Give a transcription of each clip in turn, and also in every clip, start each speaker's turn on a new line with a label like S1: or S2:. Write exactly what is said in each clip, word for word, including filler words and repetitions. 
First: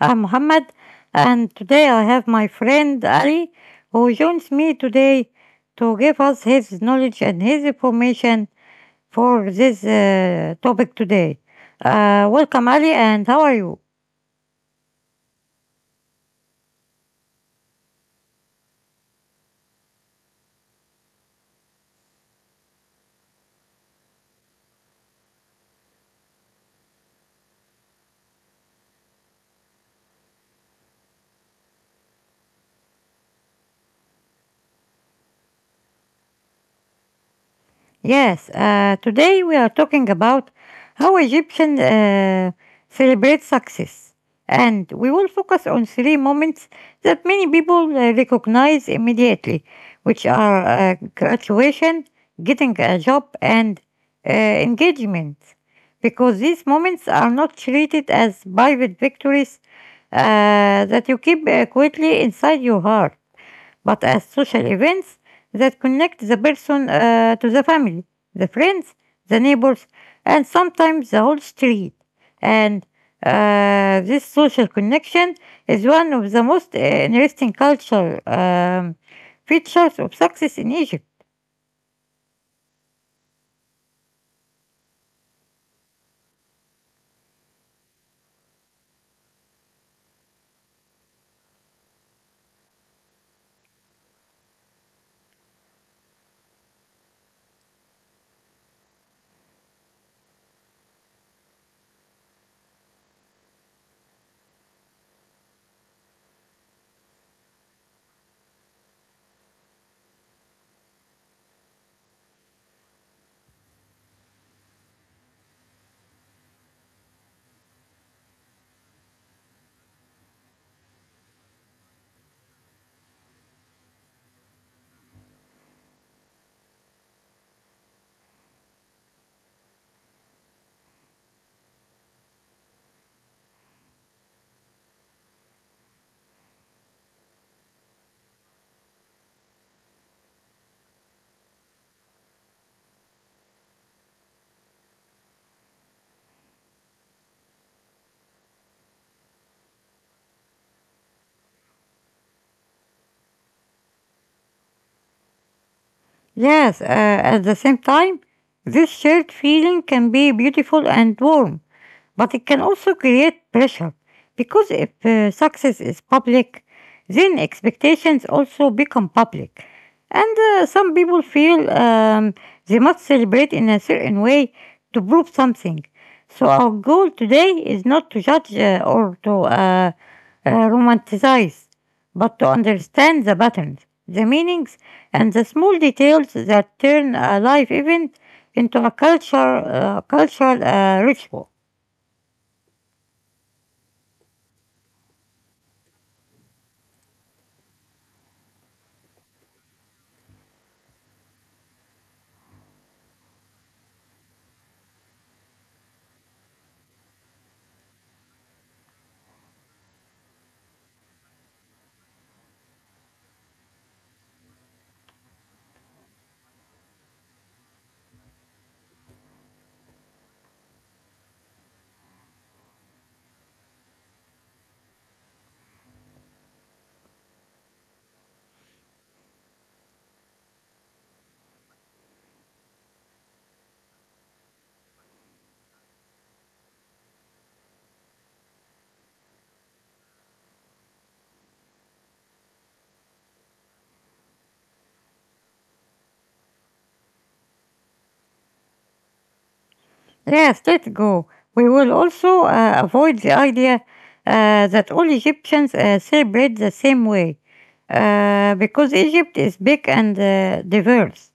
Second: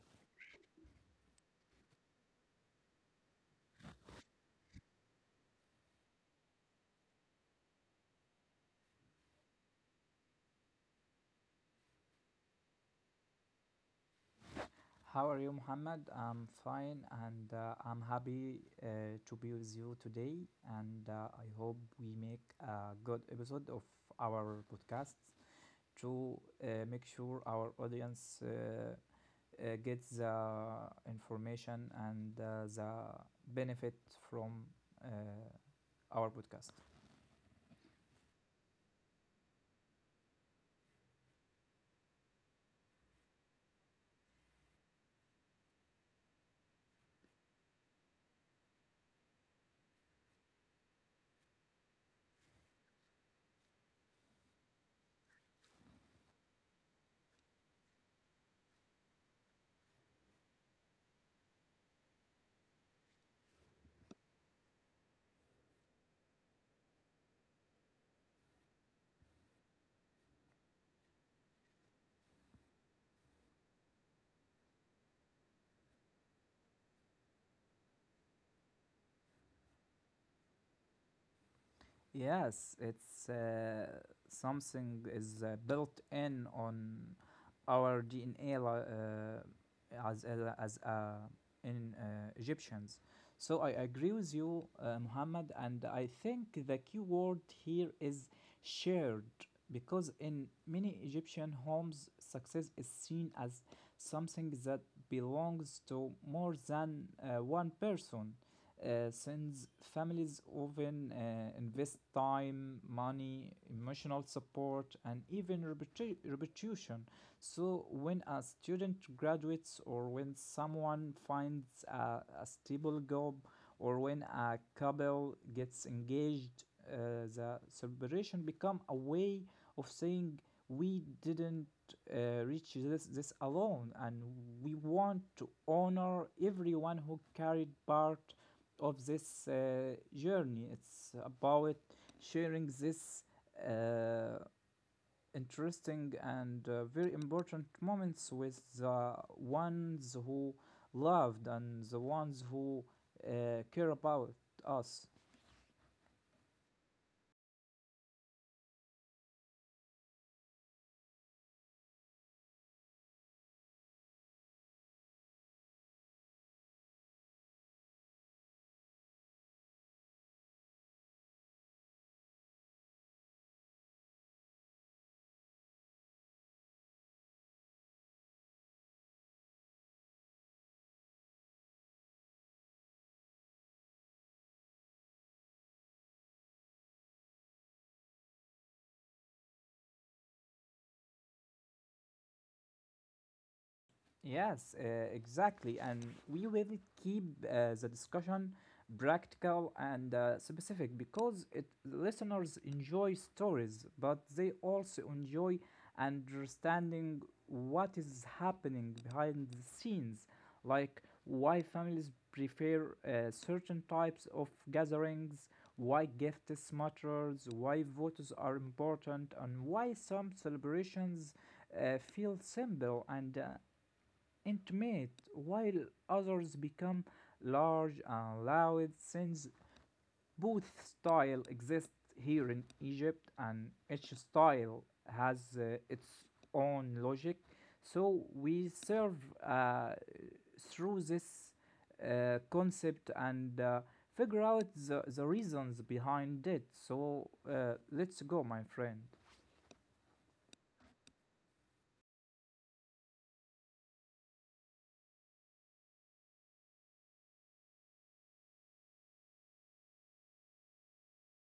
S1: I'm Muhammad, and today I have my friend Ali, who joins me today to give us his knowledge and his information for this uh, topic today. Uh, welcome, Ali, and how are you?
S2: How are you, Muhammad? I'm fine and uh, I'm happy uh, to be with you today. And uh, I hope we make a good episode of our podcast to uh, make sure our audience uh, uh, gets the information and uh, the benefit from uh, our podcast.
S1: Yes, uh, today we are talking about how Egyptian uh, celebrate success, and we will focus on three moments that many people uh, recognize immediately, which are uh, graduation, getting a job, and uh, engagement, because these moments are not treated as private victories uh, that you keep uh, quietly inside your heart but as social events that connect the person uh, to the family, the friends, the neighbors, and sometimes the whole street. And uh, this social connection is one of the most uh, interesting cultural um, features of success in Egypt.
S2: Yes, it's uh, something is uh, built in on our D N A li- uh, as a- as uh, in uh, Egyptians. So I agree with you, uh, Muhammad, and I think the key word here is shared because in many Egyptian homes, success is seen as something that belongs to more than uh, one person uh, since families often uh, invest time, money, emotional support, and even reputa- reputation. So, when a student graduates, or when someone finds a, a stable job, or when a couple gets engaged, uh, the celebration become a way of saying we didn't uh, reach this, this alone, and we want to honor everyone who carried part of this uh, journey. It's about sharing this uh, interesting and uh, very important moments with the ones who loved and the ones who uh, care about us.
S1: Yes, uh, at the same time, this shared feeling can be beautiful and warm, but it can also create pressure because if uh, success is public, then expectations also become public. And uh, some people feel um, they must celebrate in a certain way to prove something. So, our goal today is not to judge uh, or to uh, uh, romanticize, but to understand the patterns, the meanings, and the small details that turn a life event into a culture, uh, cultural uh, ritual.
S2: Yes, uh, exactly. And we will keep uh, the discussion practical and uh, specific because it listeners enjoy stories, but they also enjoy understanding what is happening behind the scenes, like why families prefer uh, certain types of gatherings, why gifts matters, why votes are important, and why some celebrations uh, feel simple and uh, intimate, while others become large and loud since both style exist here in Egypt and each style has uh, its own logic. So we serve uh, through this uh, concept and uh, figure out the, the reasons behind it. So uh, let's go, my friend.
S1: Yes, let's go. We will also uh, avoid the idea uh, that all Egyptians uh, celebrate the same way, uh, because Egypt is big and uh, diverse.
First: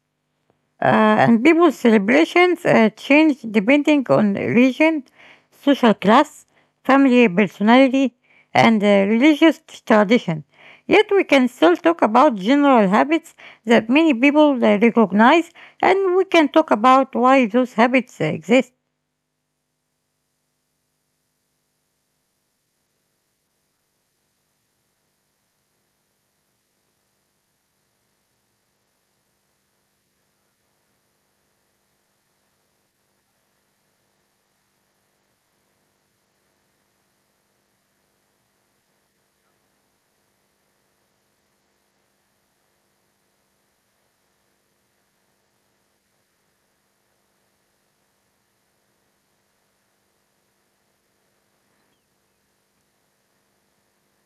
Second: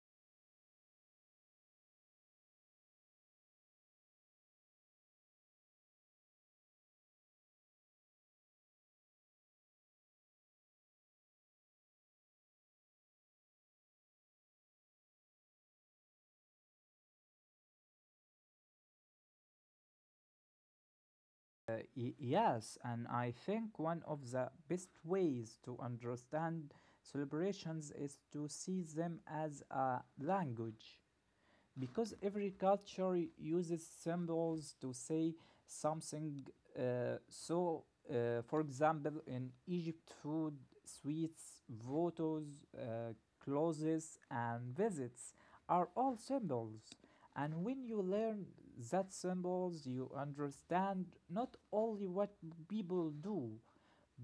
S1: Uh, and people's celebrations uh, change depending on region, social class, family personality, and uh, religious tradition. Yet we can still talk about general habits that many people uh, recognize, and we can talk about why those habits uh, exist.
S2: Uh, yes, and I think one of the best ways to understand celebrations is to see them as a language because every culture uses symbols to say something. Uh, so, uh, for example, in Egypt, food, sweets, votos, uh, clothes, and visits are all symbols. And when you learn that symbols, you understand not only what people do,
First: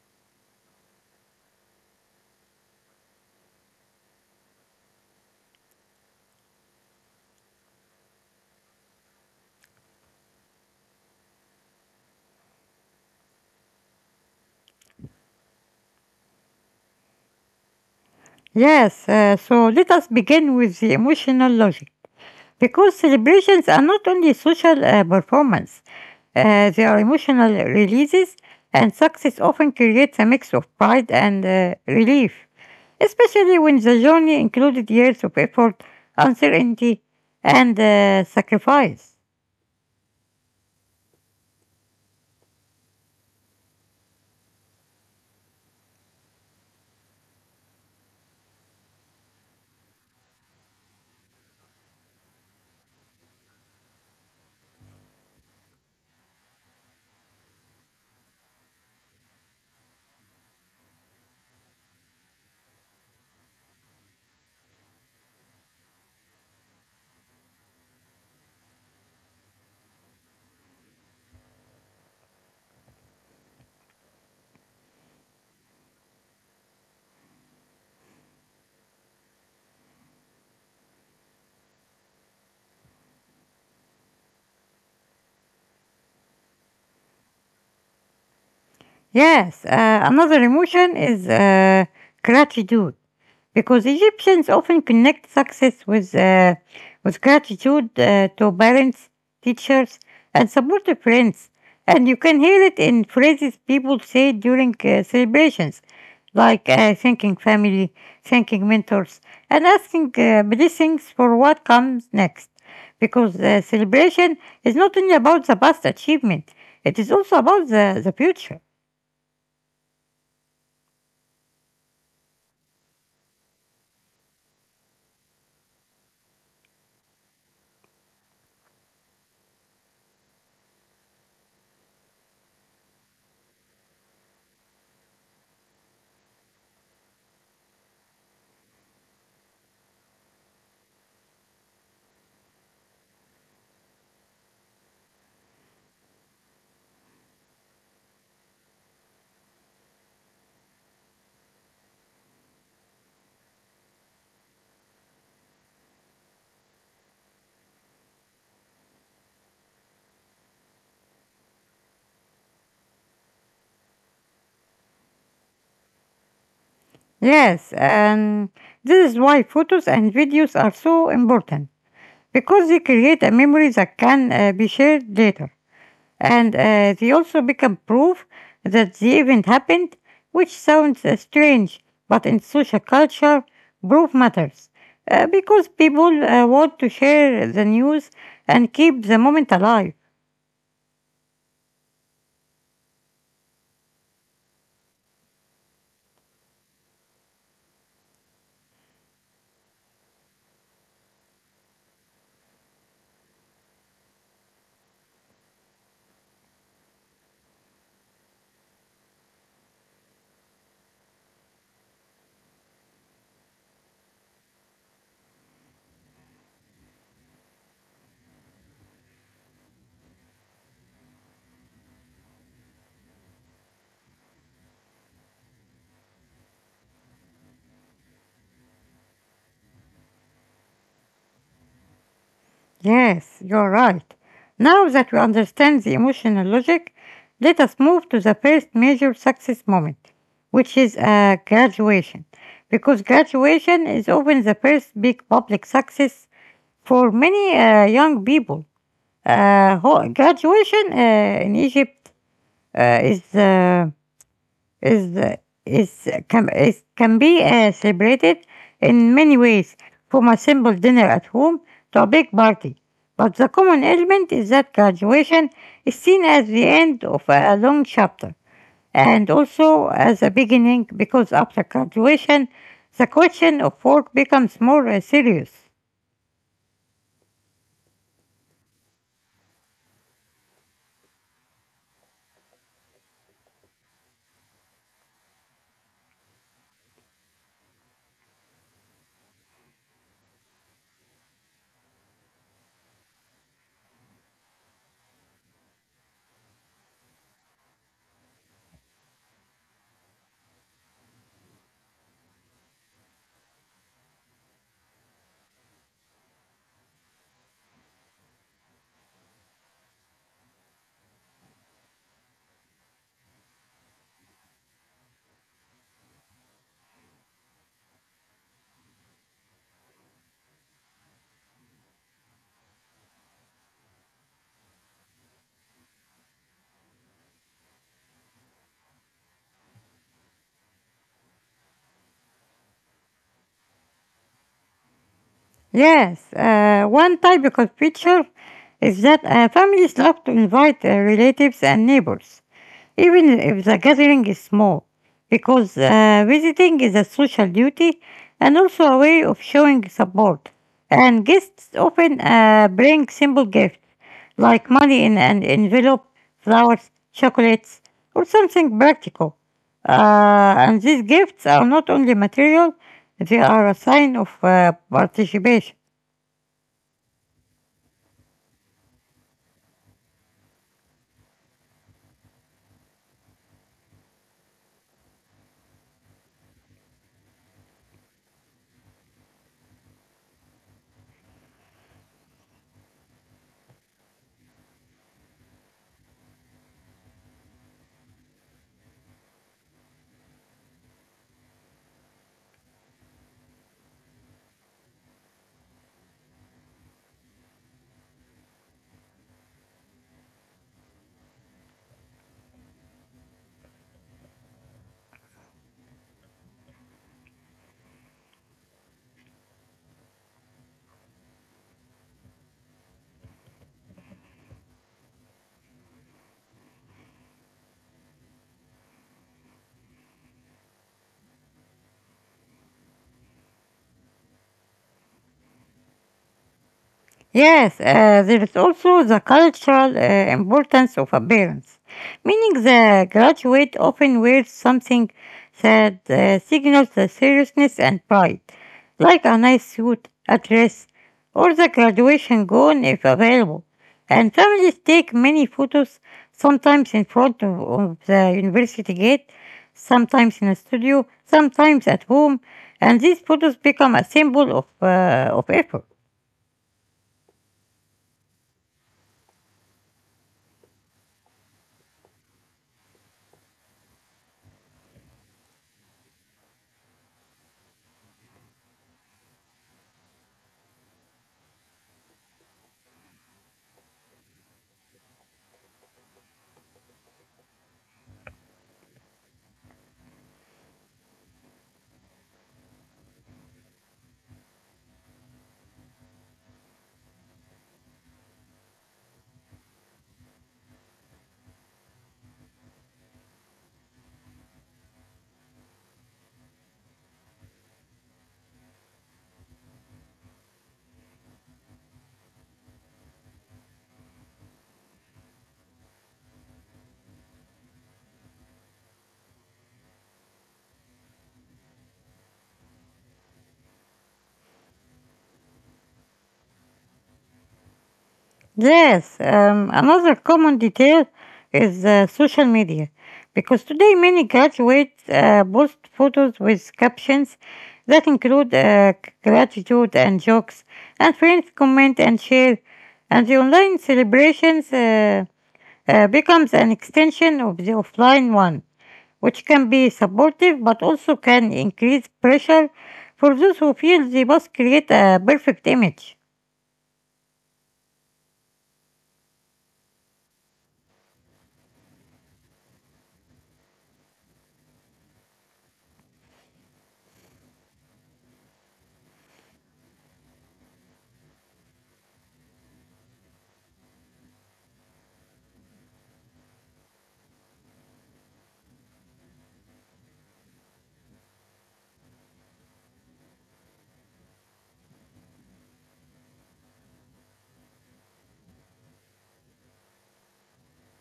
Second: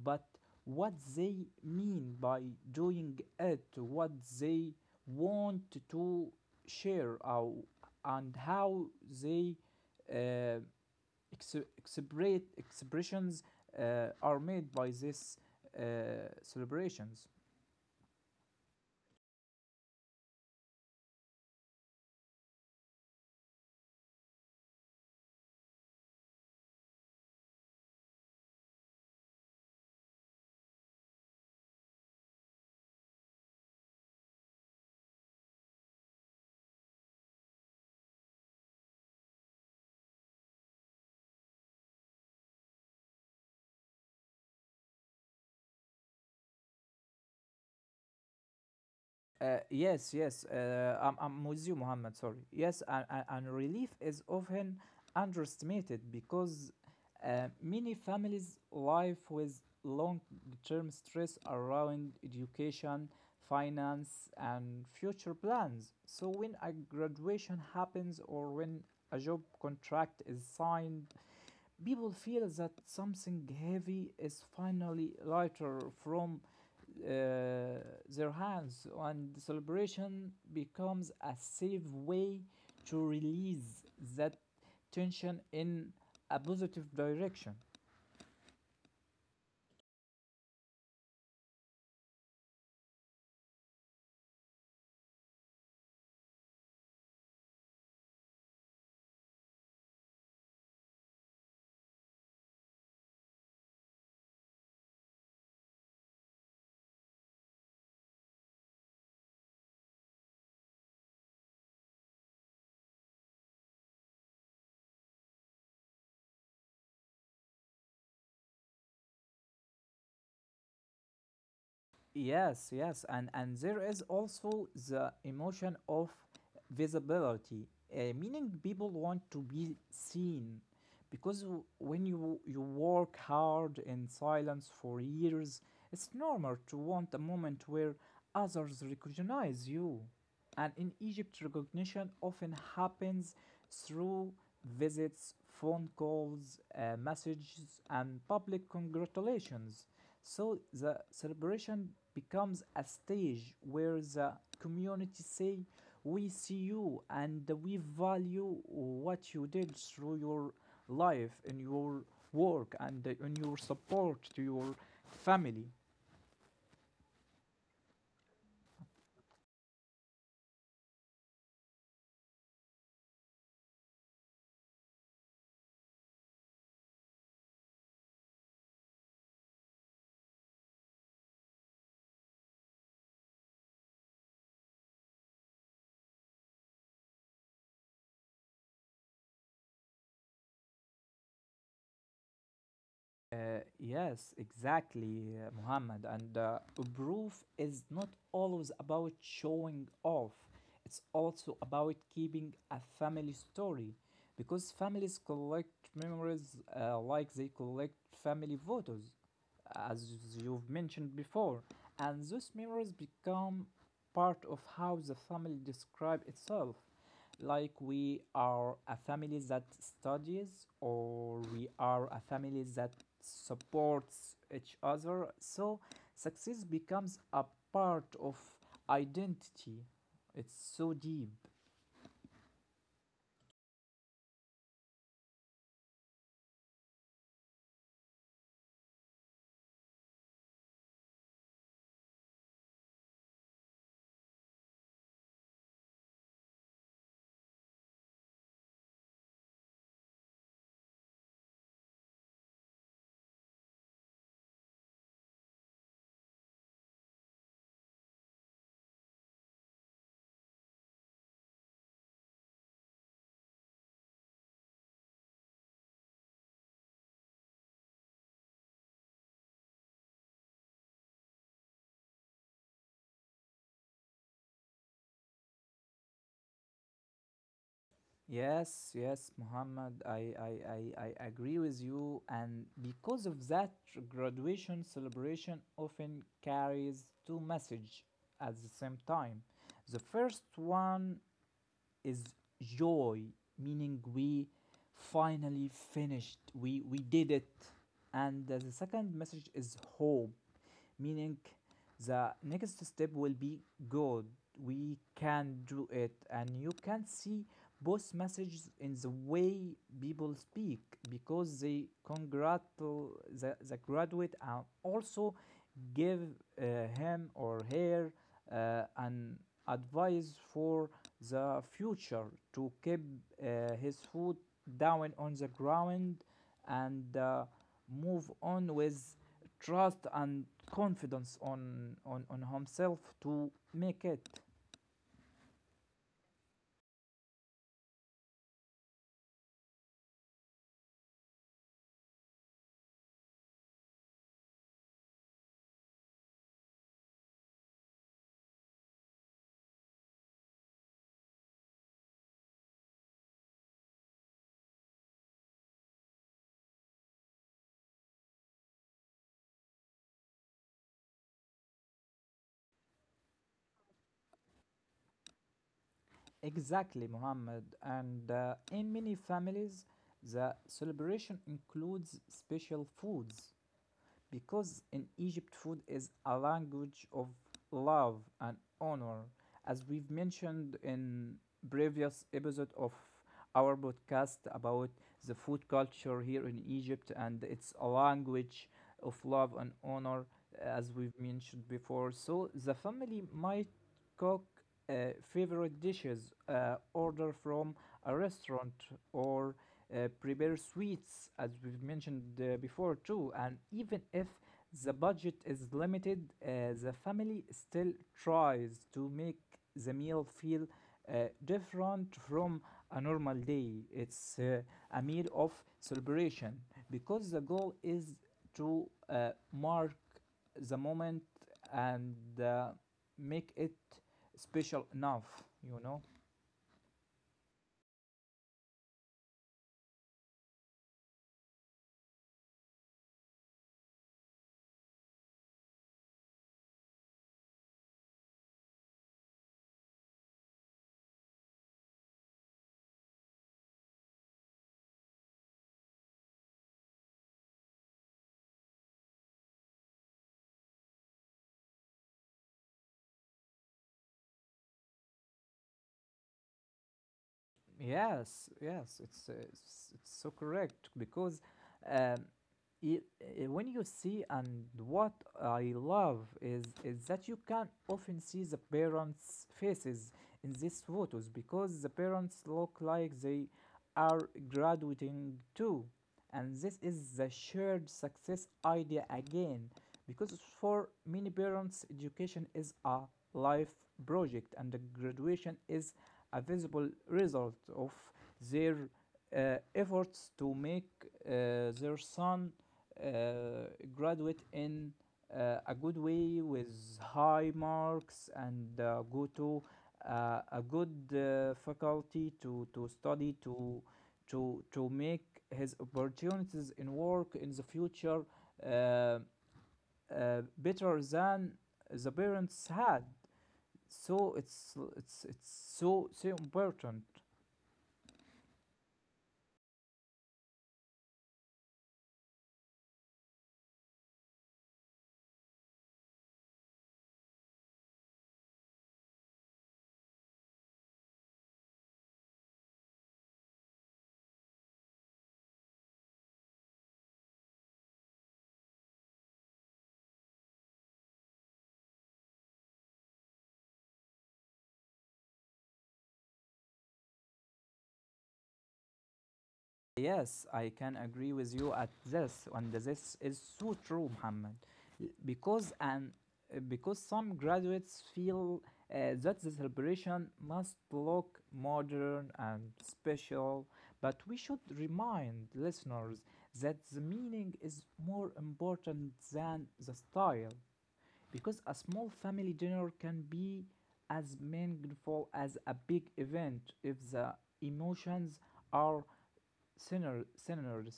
S2: but what they mean by doing it, what they want to share our, and how they uh, ex- express- expressions uh, are made by these uh, celebrations.
S1: Yes, uh, so let us begin with the emotional logic, because celebrations are not only social uh, performance, uh, they are emotional releases, and success often creates a mix of pride and uh, relief, especially when the journey included years of effort, uncertainty, and uh, sacrifice.
S2: Uh, yes, yes, uh, I'm, I'm with you, Muhammad. Sorry. Yes, and, and, and relief is often underestimated because uh, many families live with long term stress around education, finance, and future plans. So, when a graduation happens or when a job contract is signed, people feel that something heavy is finally lighter from uh, their hands, and the celebration becomes a safe way to release that tension in a positive direction.
S1: Yes, uh, another emotion is uh, gratitude, because Egyptians often connect success with, uh, with gratitude uh, to parents, teachers, and supportive friends. And you can hear it in phrases people say during uh, celebrations, like uh, thanking family, thanking mentors, and asking uh, blessings for what comes next. Because uh, celebration is not only about the past achievement, it is also about the, the future.
S2: Yes, yes, and and there is also the emotion of visibility, uh, meaning people want to be seen, because w- when you you work hard in silence for years, it's normal to want a moment where others recognize you. And in Egypt, recognition often happens through visits, phone calls, uh, messages, and public congratulations. So the celebration becomes a stage where the community say, "We see you and we value what you did through your life, in your work, and in your support to your family."
S1: Yes, and this is why photos and videos are so important, because they create a memory that can uh, be shared later. And uh, they also become proof that the event happened, which sounds uh, strange, but in social culture, proof matters. Uh, because people uh, want to share the news and keep the moment alive.
S2: Uh, yes, exactly, uh, Muhammad. And uh, proof is not always about showing off, it's also about keeping a family story. Because families collect memories uh, like they collect family photos, as you've mentioned before. And those memories become part of how the family describe itself, like we are a family that studies or we are a family that supports each other. So success becomes a part of identity. It's so deep.
S1: Yes, you're right. Now that we understand the emotional logic, let us move to the first major success moment, which is uh, graduation, because graduation is often the first big public success for many uh, young people. Uh, ho- graduation uh, in Egypt uh, is uh, is the is can is can be uh, celebrated in many ways, from a simple dinner at home to a big party. But the common element is that graduation is seen as the end of a a long chapter and also as a beginning because after graduation, the question of work becomes more uh, serious.
S2: Yes yes muhammad I I I, I agree with you, and because of that graduation celebration often carries two messages at the same time. The first one is joy, meaning we finally finished, we, we did it. And uh, the second message is hope, meaning the next step will be good. We can do it, and you can see both messages in the way people speak because they congratulate the, the graduate and also give uh, him or her uh, an advice for the future to keep uh, his foot down on the ground and uh, move on with trust and confidence on, on, on himself to make it.
S1: Yes, uh, one typical feature is that uh, families love to invite uh, relatives and neighbors, even if the gathering is small, because uh, visiting is a social duty and also a way of showing support. And guests often uh, bring simple gifts like money in an envelope, flowers, chocolates, or something practical. Uh, and these gifts are not only material, they are a sign of uh, participation.
S2: Exactly, Muhammad. And uh, in many families, the celebration includes special foods, because in Egypt, food is a language of love and honor. As we've mentioned in previous episode of our podcast about the food culture here in Egypt, and it's a language of love and honor, uh, as we've mentioned before. So the family might cook uh, favorite dishes, uh, order from a restaurant, or uh, prepare sweets, as we've mentioned uh, before too. And even if the budget is limited, uh, the family still tries to make the meal feel uh, different from a normal day. It's uh, a meal of celebration because the goal is to uh, mark the moment and uh, make it special enough, you know.
S1: Yes, uh, there is also the cultural uh, importance of appearance, meaning the graduate often wears something that uh, signals the seriousness and pride, like a nice suit, a dress, or the graduation gown if available. And families take many photos, sometimes in front of, of the university gate, sometimes in a studio, sometimes at home, and these photos become a symbol of, uh, of effort.
S2: Yes, yes, it's, uh, it's it's so correct because um, it, uh, when you see, and what I love is is that you can often see the parents' faces in these photos because the parents look like they are graduating too, and this is the shared success idea again, because for many parents education is a life project and the graduation is a visible result of their uh, efforts to make uh, their son uh, graduate in uh, a good way with high marks and uh, go to uh, a good uh, faculty to, to study to to to make his opportunities in work in the future uh, uh, better than the parents had. So it's it's it's so so important.
S1: Yes, um, another common detail is uh, social media, because today many graduates uh, post photos with captions that include uh, c- gratitude and jokes, and friends comment and share, and the online celebrations uh, uh, becomes an extension of the offline one, which can be supportive but also can increase pressure for those who feel they must create a perfect image.
S2: Yes, I can agree with you at this, and this is so true, Muhammad, because and uh, because some graduates feel uh, that the celebration must look modern and special, but we should remind listeners that the meaning is more important than the style, because a small family dinner can be as meaningful as a big event if the emotions are sinners, sinners,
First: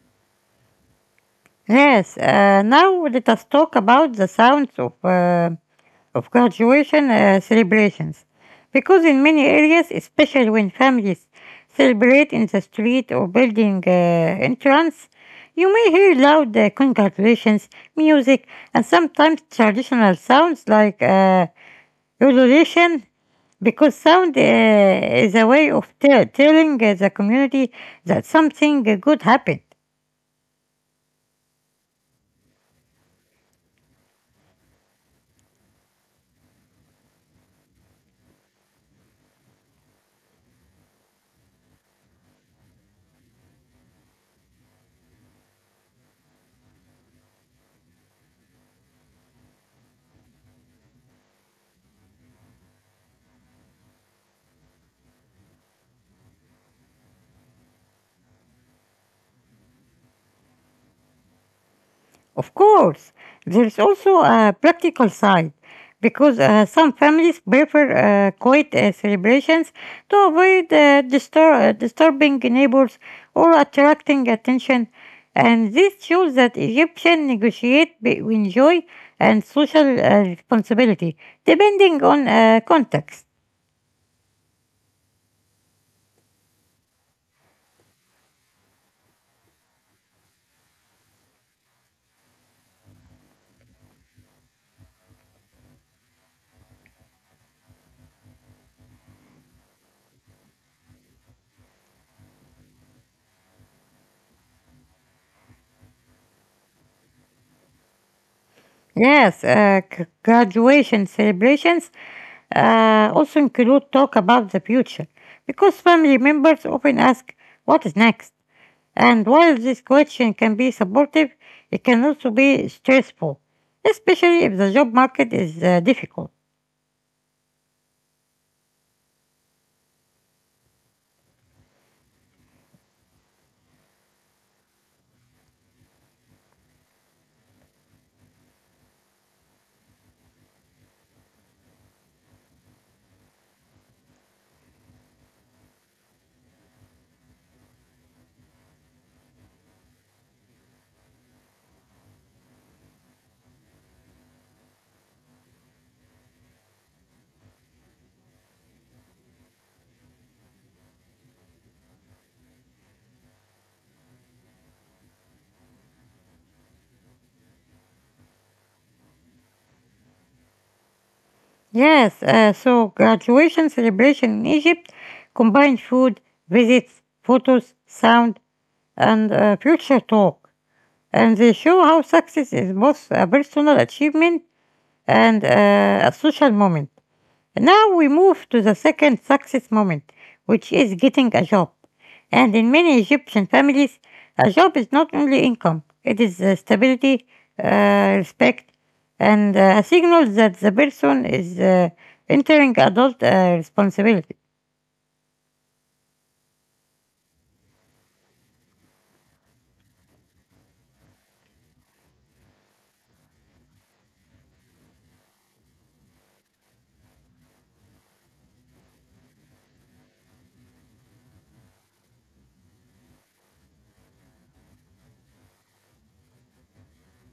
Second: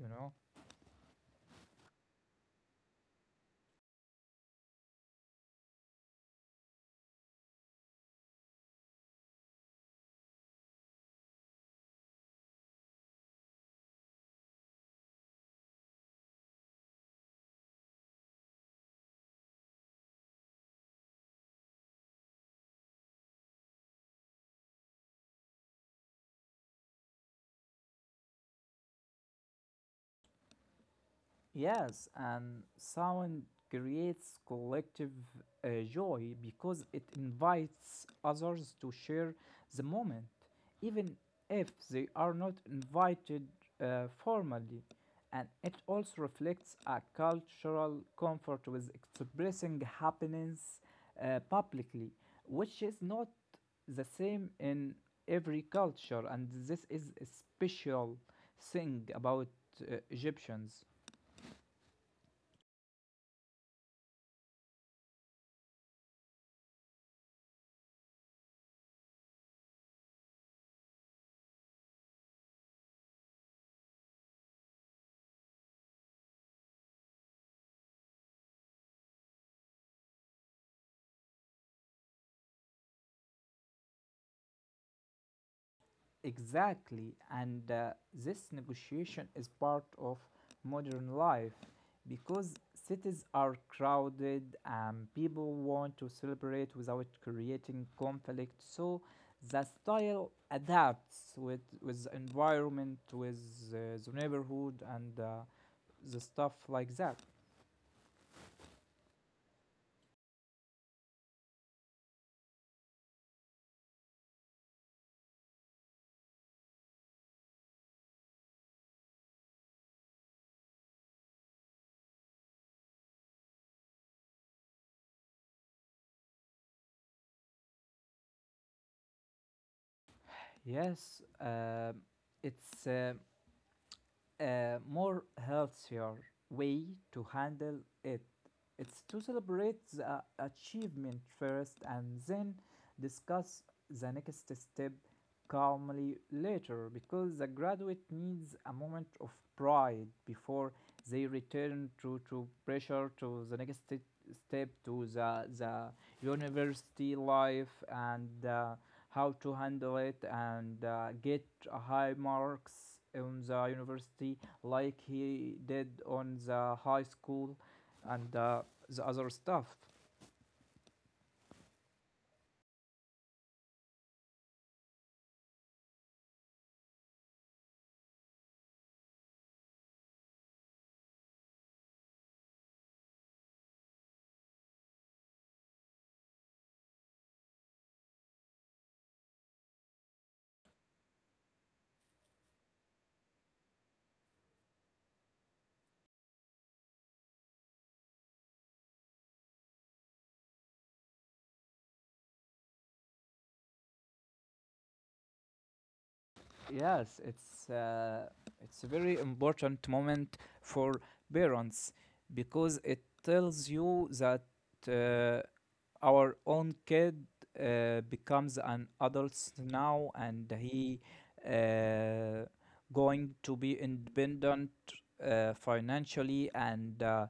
S2: you know.
S1: Yes, uh, now let us talk about the sounds of, uh, of graduation uh, celebrations, because in many areas, especially when families celebrate in the street or building uh, entrance, you may hear loud uh, congratulations, music, and sometimes traditional sounds like uh, ululation, because sound uh, is a way of te- telling uh, the community that something uh, good happened.
S2: Yes, and sound creates collective uh, joy because it invites others to share the moment, even if they are not invited uh, formally. And it also reflects a cultural comfort with expressing happiness uh, publicly, which is not the same in every culture. And this is a special thing about uh, Egyptians.
S1: Of course, there is also a practical side because uh, some families prefer uh, quiet uh, celebrations to avoid uh, distur- uh, disturbing neighbors or attracting attention. And this shows that Egyptians negotiate between joy and social uh, responsibility depending on uh, context.
S2: Exactly, and uh, this negotiation is part of modern life because cities are crowded and people want to celebrate without creating conflict. So the style adapts with, with the environment, with uh, the neighborhood, and uh, the stuff like that.
S1: Yes, uh, g- graduation celebrations uh, also include talk about the future because family members often ask what is next. And while this question can be supportive, it can also be stressful, especially if the job market is uh, difficult.
S2: Yes, um it's uh, a more healthier way to handle it. It's to celebrate the uh, achievement first and then discuss the next step calmly later, because the graduate needs a moment of pride before they return to, to pressure to the next step to the, the university life and uh, how to handle it and uh, get high marks on the university like he did on the high school and uh, the other stuff.
S1: Yes, uh, so graduation celebration in Egypt combine food, visits, photos, sound, and uh, future talk. And they show how success is both a personal achievement and uh, a social moment. Now we move to the second success moment, which is getting a job. And in many Egyptian families, a job is not only income, it is uh, stability, uh, respect, and uh, a signal that the person is uh, entering adult uh, responsibility.
S2: Yes, it's uh, it's a very important moment for parents because it tells you that uh, our own kid uh, becomes an adult now and he uh, going to be independent uh, financially and uh, uh,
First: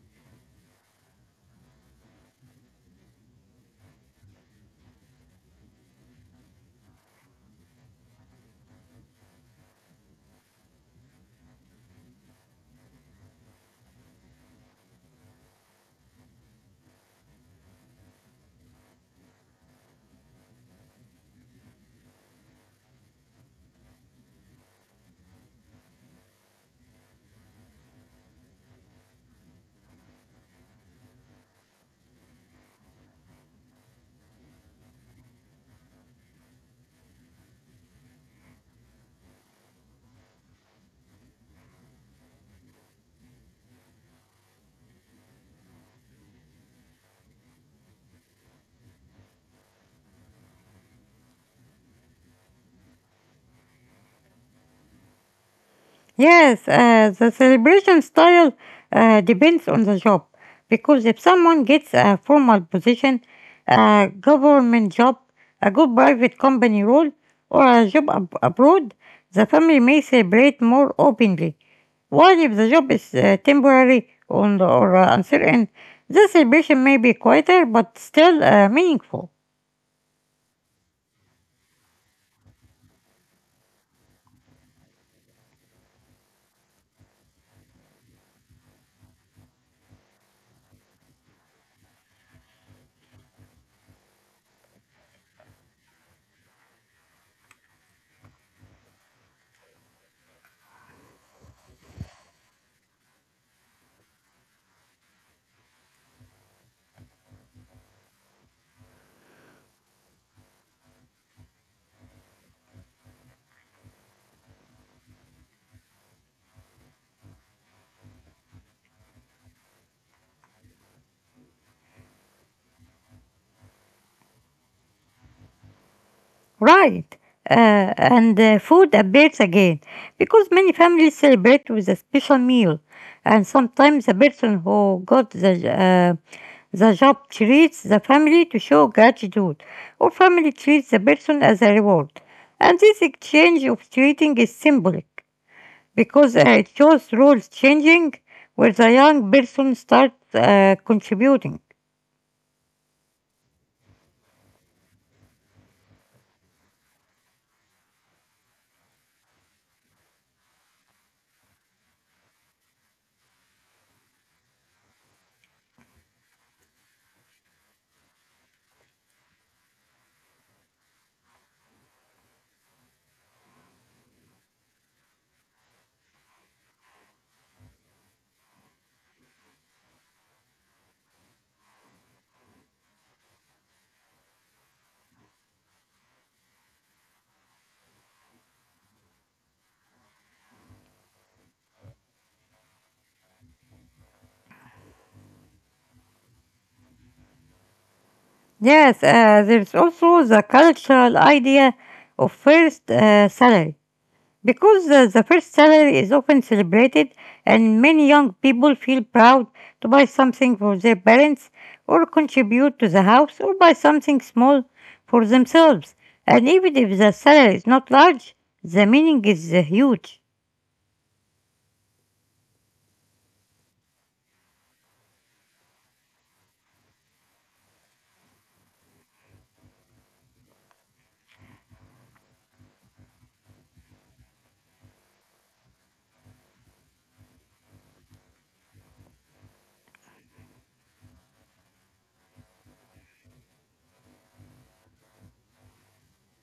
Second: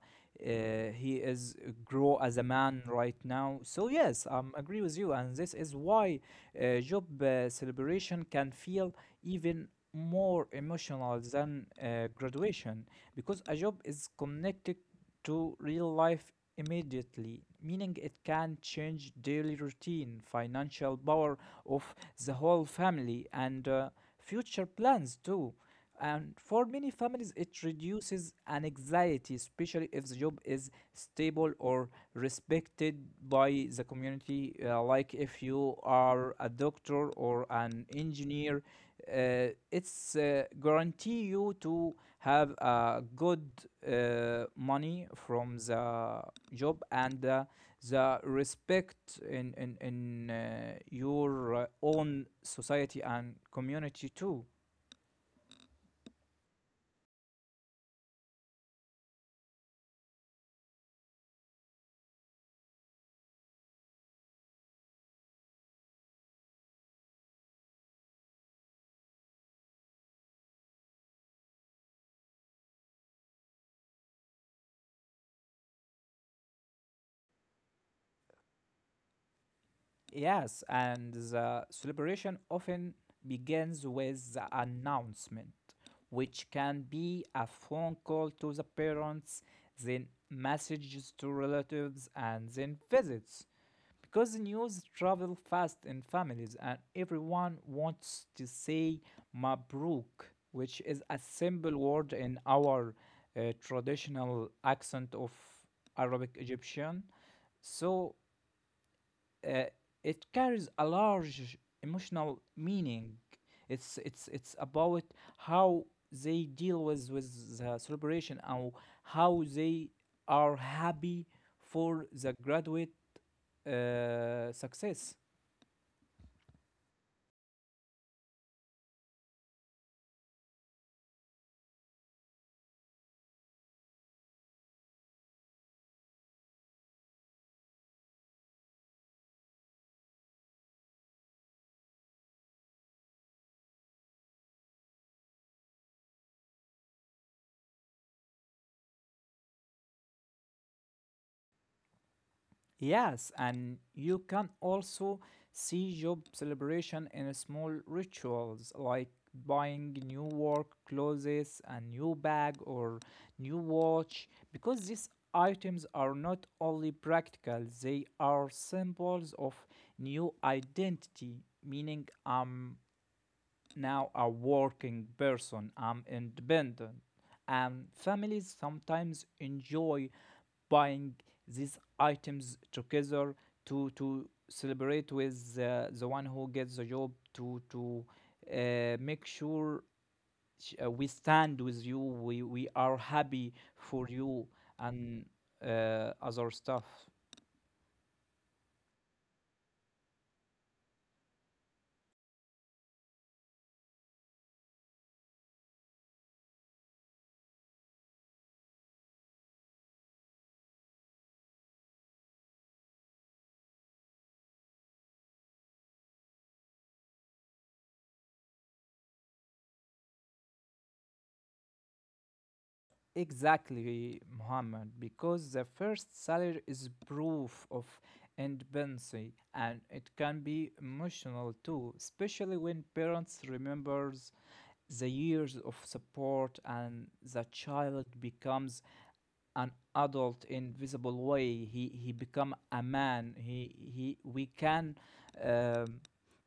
S2: he is grow as a man right now. So yes, I um, agree with you, and this is why uh, job uh, celebration can feel even more emotional than uh, graduation because a job is connected to real life immediately, meaning it can change daily routine, financial power of the whole family, and uh, future plans too. And for many families, it reduces an anxiety, especially if the job is stable or respected by the community. Uh, like if you are a doctor or an engineer, uh, it's uh, guarantee you to have uh, good uh, money from the job and uh, the respect in in in uh, your uh, own society and community too.
S1: Yes, uh, the celebration style uh, depends on the job because if someone gets a formal position, a government job, a good private company role, or a job ab- abroad, the family may celebrate more openly. While if the job is uh, temporary on or uh, uncertain, the celebration may be quieter but still uh, meaningful.
S2: Yes, and the celebration often begins with the announcement, which can be a phone call to the parents, then messages to relatives, and then visits, because the news travel fast in families, and everyone wants to say Mabruk, which is a simple word in our uh, traditional accent of Arabic Egyptian. So uh, it carries a large emotional meaning. It's it's it's about how they deal with with the celebration and how they are happy for the graduate uh, success.
S1: Right. Uh, and uh, food appears again because many families celebrate with a special meal, and sometimes the person who got the uh, the job treats the family to show gratitude, or family treats the person as a reward. And this exchange of treating is symbolic because uh, it shows roles changing where the young person starts uh, contributing.
S2: Yes, and you can also see job celebration in small rituals like buying new work clothes, a new bag, or new watch, because these items are not only practical, they are symbols of new identity, meaning I'm now a working person, I'm independent. And families sometimes enjoy buying these items together to to celebrate with uh, the one who gets the job to to uh, make sure sh- uh, we stand with you we we are happy for you and uh, other stuff
S1: Yes, uh, there's also the cultural idea of first uh, salary. Because uh, the first salary is often celebrated, and many young people feel proud to buy something for their parents, or contribute to the house, or buy something small for themselves. And even if the salary is not large, the meaning is uh, huge.
S2: Exactly, Muhammad, because the first salary is proof of independence, and it can be emotional too, especially when parents remembers the years of support and the child becomes an adult in visible way. He he become a man. He he We can um,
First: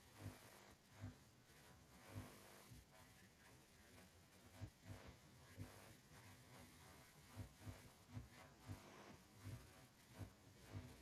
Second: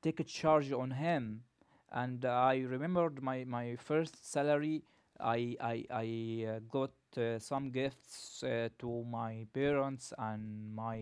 S2: take a charge on him. And I remembered my my first salary. I i i uh, got uh, some gifts uh, to my parents and my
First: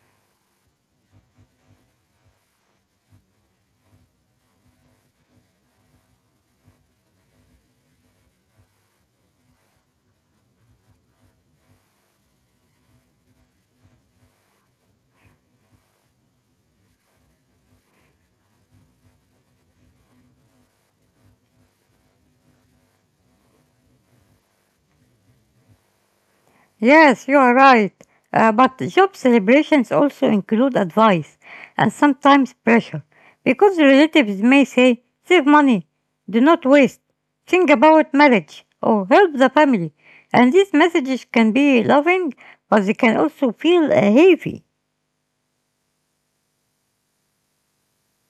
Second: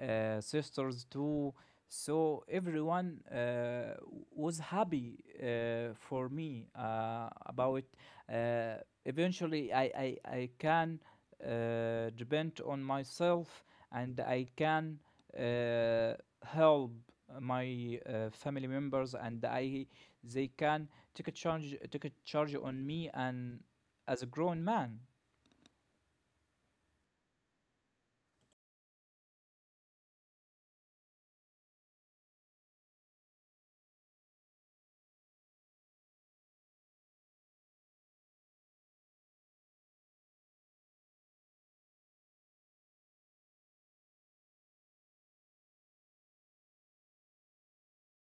S2: uh, sisters too. So everyone uh, was happy uh, for me uh, about. it. Uh, Eventually, I I, I can uh, depend on myself, and I can uh, help my uh, family members, and I they can take a charge take a charge on me and as a grown man
S1: Yes, you are right. Uh, but job celebrations also include advice and sometimes pressure because relatives may say, save money, do not waste, think about marriage, or help the family. And these messages can be loving, but they can also feel uh, heavy.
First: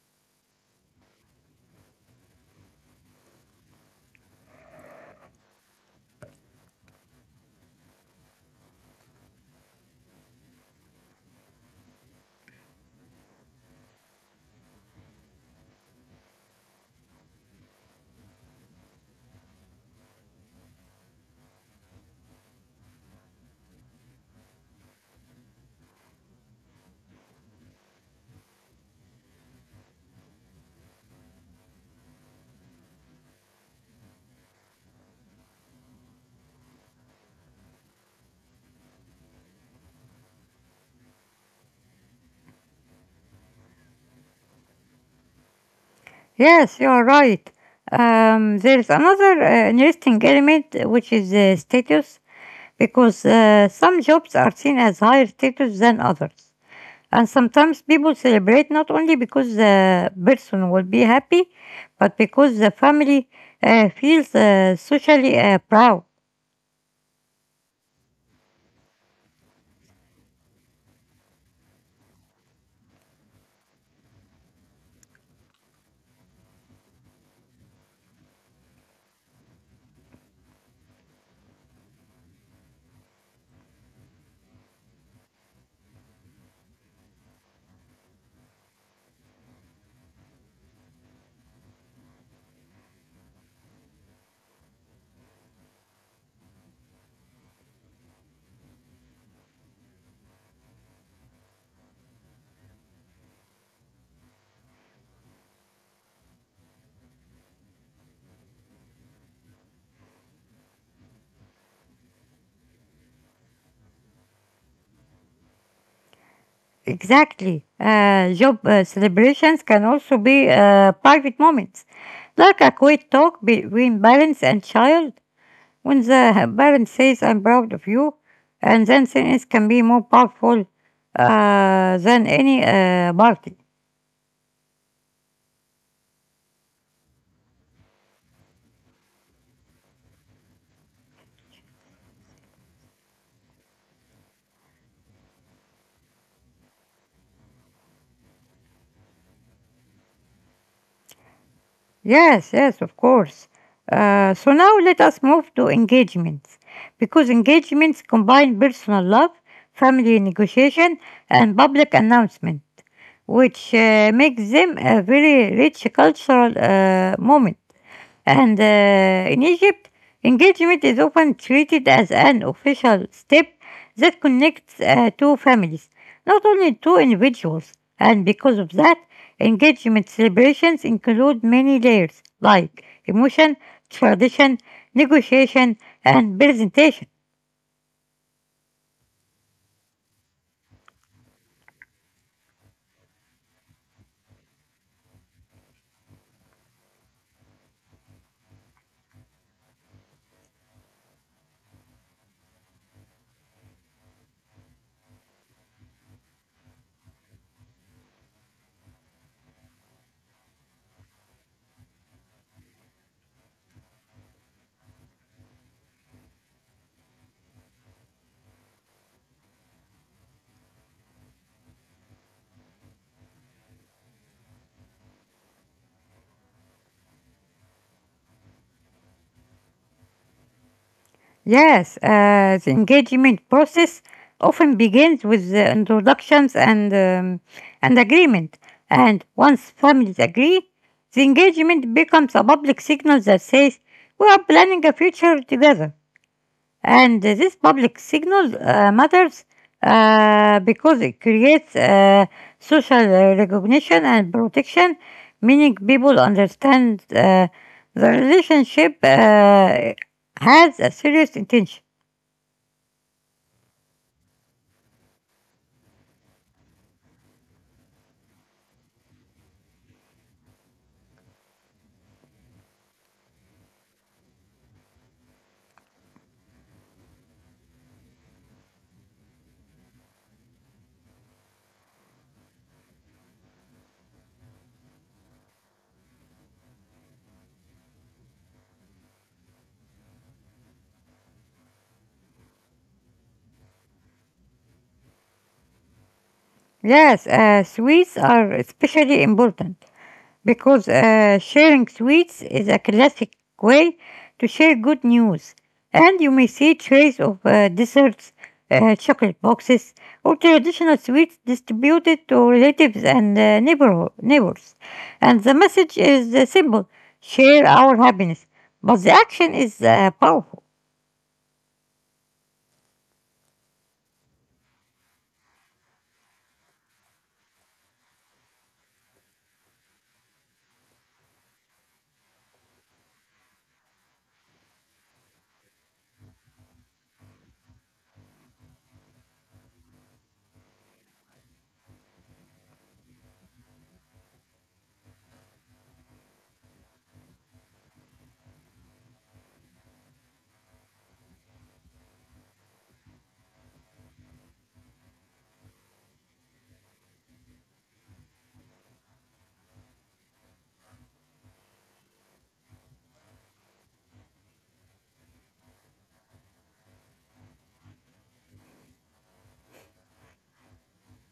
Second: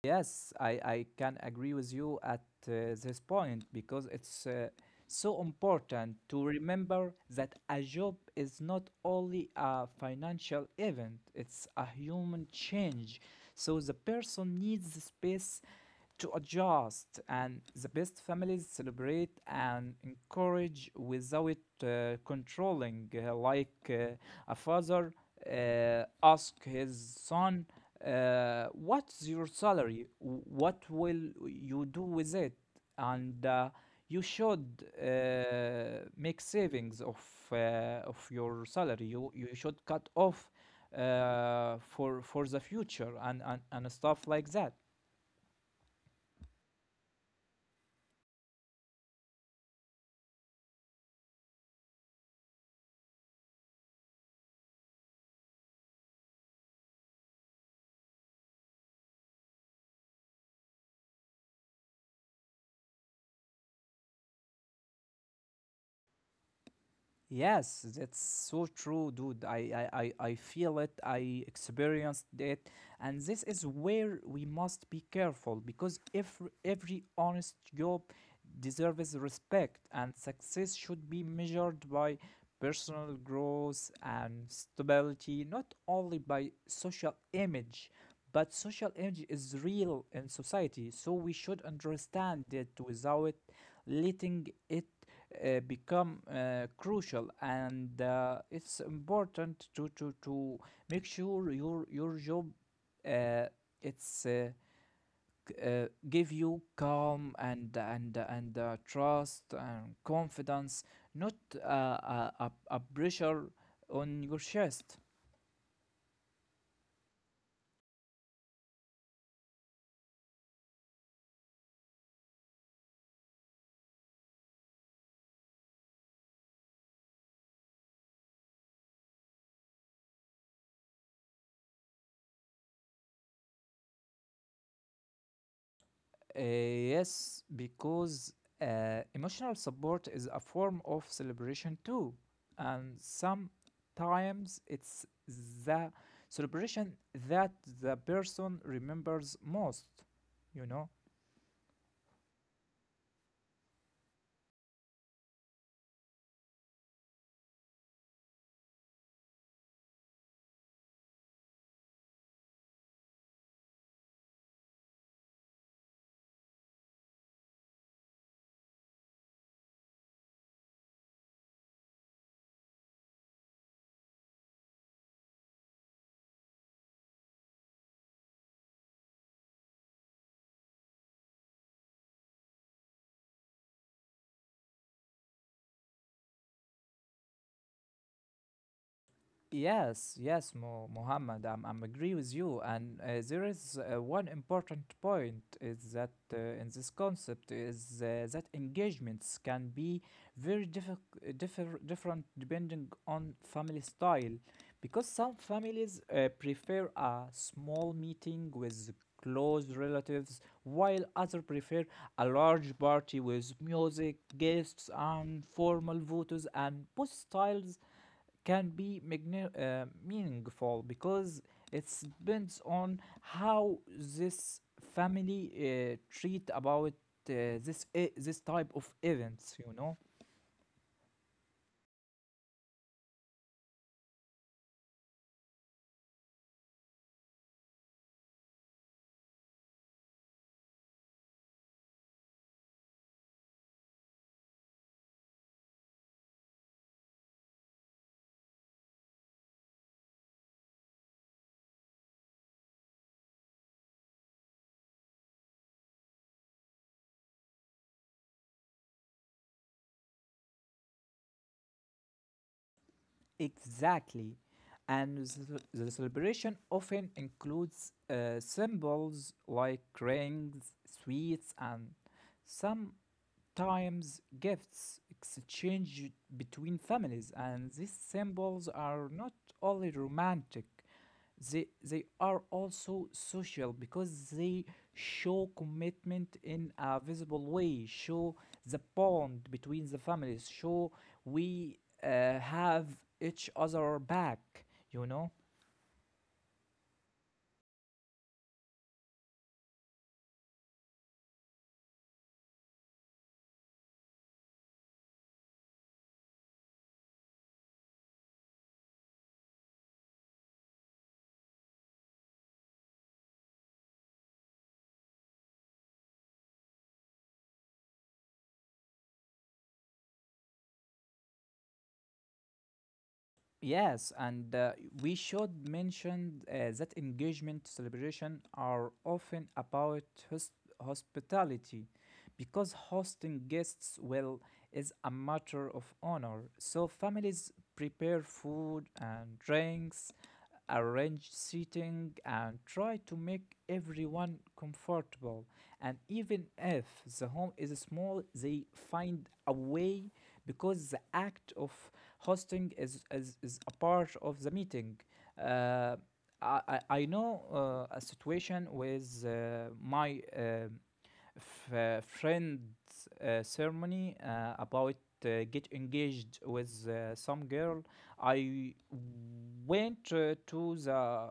S2: Yes, I, I can agree with you at uh, this point, because it's uh, so important to remember that a job is not only a financial event, it's a human change. So the person needs the space to adjust, and the best families celebrate and encourage without uh, controlling, uh, like uh, a father uh, asked his son, uh, "What's your salary? What will you do with it? And uh, you should uh, make savings of, uh, of your salary. You, you should cut off uh, for, for the future, and, and, and stuff like that."
S1: Yes, you are right. Um, there is another uh, interesting element, uh, which is uh, status, because uh, some jobs are seen as higher status than others. And sometimes people celebrate not only because the person will be happy, but because the family uh, feels uh, socially uh, proud.
S2: Yes, that's so true, dude. I, I, I, I feel it, I experienced it. And this is where we must be careful, because if every honest job deserves respect and success should be measured by personal growth and stability, not only by social image, but social image is real in society. So we should understand it without letting it uh, become uh, crucial. And uh, it's important to, to, to make sure your your job uh, it's uh, uh, give you calm and and and uh, trust and confidence, not uh, a, a, a pressure on your chest.
S1: Exactly. Uh, job uh, celebrations can also be uh, private moments, like a quiet talk between parents and child, when the parent says, I'm proud of you, and then sentence can be more powerful uh, than any uh, party.
S2: Uh, yes, because uh, emotional support is a form of celebration too, and sometimes it's the celebration that the person remembers most, you know.
S1: Yes, yes, of course. Uh, so now let us move to engagements, because engagements combine personal love, family negotiation, and public announcement, which uh, makes them a very rich cultural uh, moment. And uh, in Egypt, engagement is often treated as an official step that connects uh, two families, not only two individuals. And because of that, engagement celebrations include many layers like emotion, tradition, negotiation, and presentation.
S2: Yes, yes, Mo Mohammed, I'm, I'm agree with you. And uh, there is uh, one important point is that uh, in this concept is uh, that engagements can be very diffi- uh, differ different depending on family style, because some families uh, prefer a small meeting with close relatives, while others prefer a large party with music, guests, and formal photos. And both styles can be magni- uh, meaningful, because it depends on how this family uh, treat about uh, this e- this type of events, you know
S1: Yes, uh, the engagement process often begins with the introductions and um, and agreement. And once families agree, the engagement becomes a public signal that says we are planning a future together. And uh, this public signal uh, matters uh, because it creates uh, social uh, recognition and protection, meaning people understand uh, the relationship uh, has a serious intention.
S2: Exactly. And the the celebration often includes uh, symbols like rings, sweets, and sometimes gifts exchanged between families. And these symbols are not only romantic, they they are also social, because they show commitment in a visible way, show the bond between the families, show we uh, have each other back, you know
S1: Yes, uh, sweets are especially important because uh, sharing sweets is a classic way to share good news. And you may see trays of uh, desserts, uh, chocolate boxes, or traditional sweets distributed to relatives and uh, neighbor- neighbors. And the message is uh, simple: share our happiness. But the action is uh, powerful.
S2: Yes, and uh, we should mention uh, that engagement celebration are often about hos- hospitality, because hosting guests well is a matter of honor. So families prepare food and drinks, arrange seating, and try to make everyone comfortable. And even if the home is small, they find a way, because the act of hosting is, is, is a part of the meeting. Uh, I, I know uh, a situation with uh, my um friend's uh, ceremony uh, about uh, get engaged with uh, some girl. I went uh, to the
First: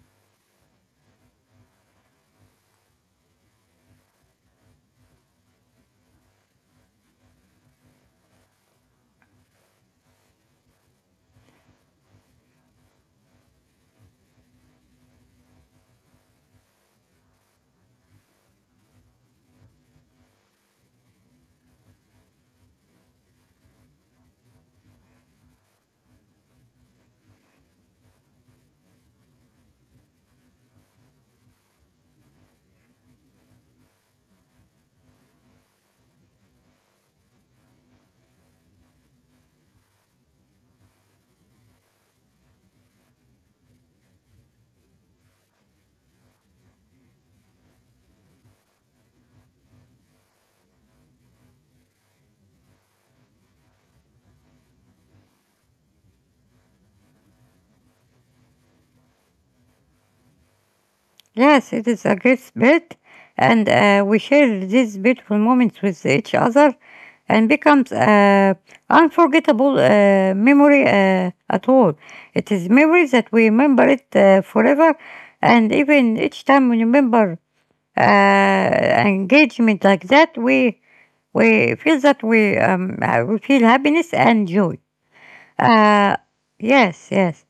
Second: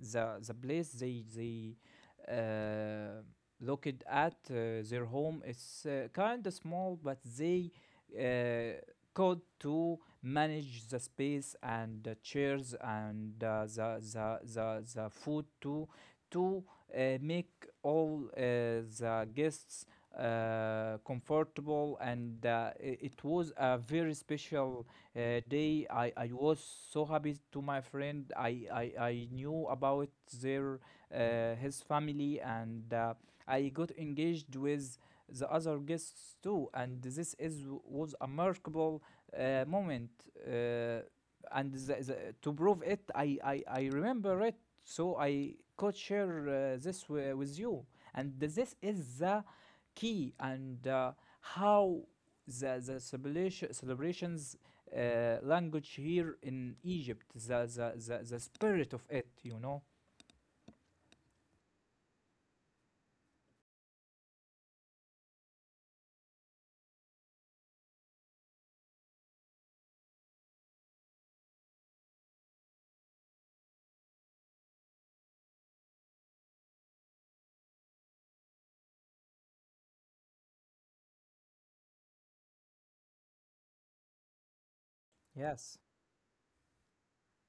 S2: the the place. They they uh, looked at uh, their home is uh, kind of small, but they uh, could to manage the space and the chairs and uh, the, the the the food to to uh, make all uh, the guests uh, comfortable. And uh, i- it was a very special uh, they I, I was so happy to my friend. I I, I knew about their uh, his family, and uh, I got engaged with the other guests too, and this is was a remarkable uh, moment. uh, and the, the, to prove it, I, I I remember it, so I could share uh, this wi- with you. And this is the key. And uh, how the, the celebration, celebrations uh, language here in Egypt, the, the, the, the spirit of it, you know.
S1: Yes, it is a great spirit, and uh, we share these beautiful moments with each other, and becomes uh, unforgettable uh, memory uh, at all. It is memories that we remember it uh, forever, and even each time we remember uh, engagement like that, we we feel that we um, uh, we feel happiness and joy.
S2: Yes.
S1: Uh, yes, yes.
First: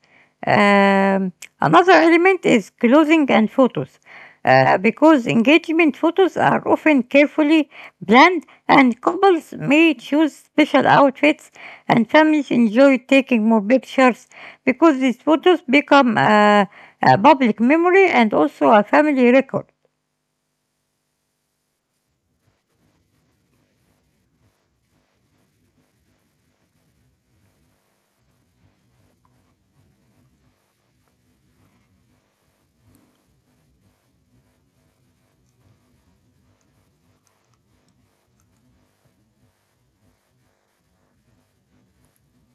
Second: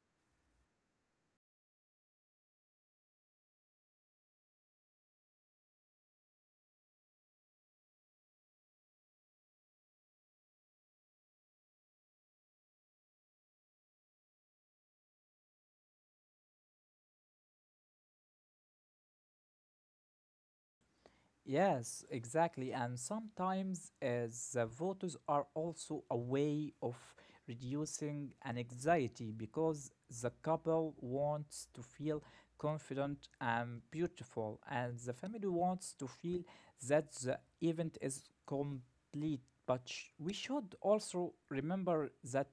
S1: Um, Another element is clothing and photos, uh, because engagement photos are often carefully planned, and couples may choose special outfits, and families enjoy taking more pictures because these photos become uh, a public memory and also a family record.
S2: Yes, exactly. And sometimes uh, the photos are also a way of reducing an anxiety, because the couple wants to feel confident and beautiful, and the family wants to feel that the event is complete. But sh- we should also remember that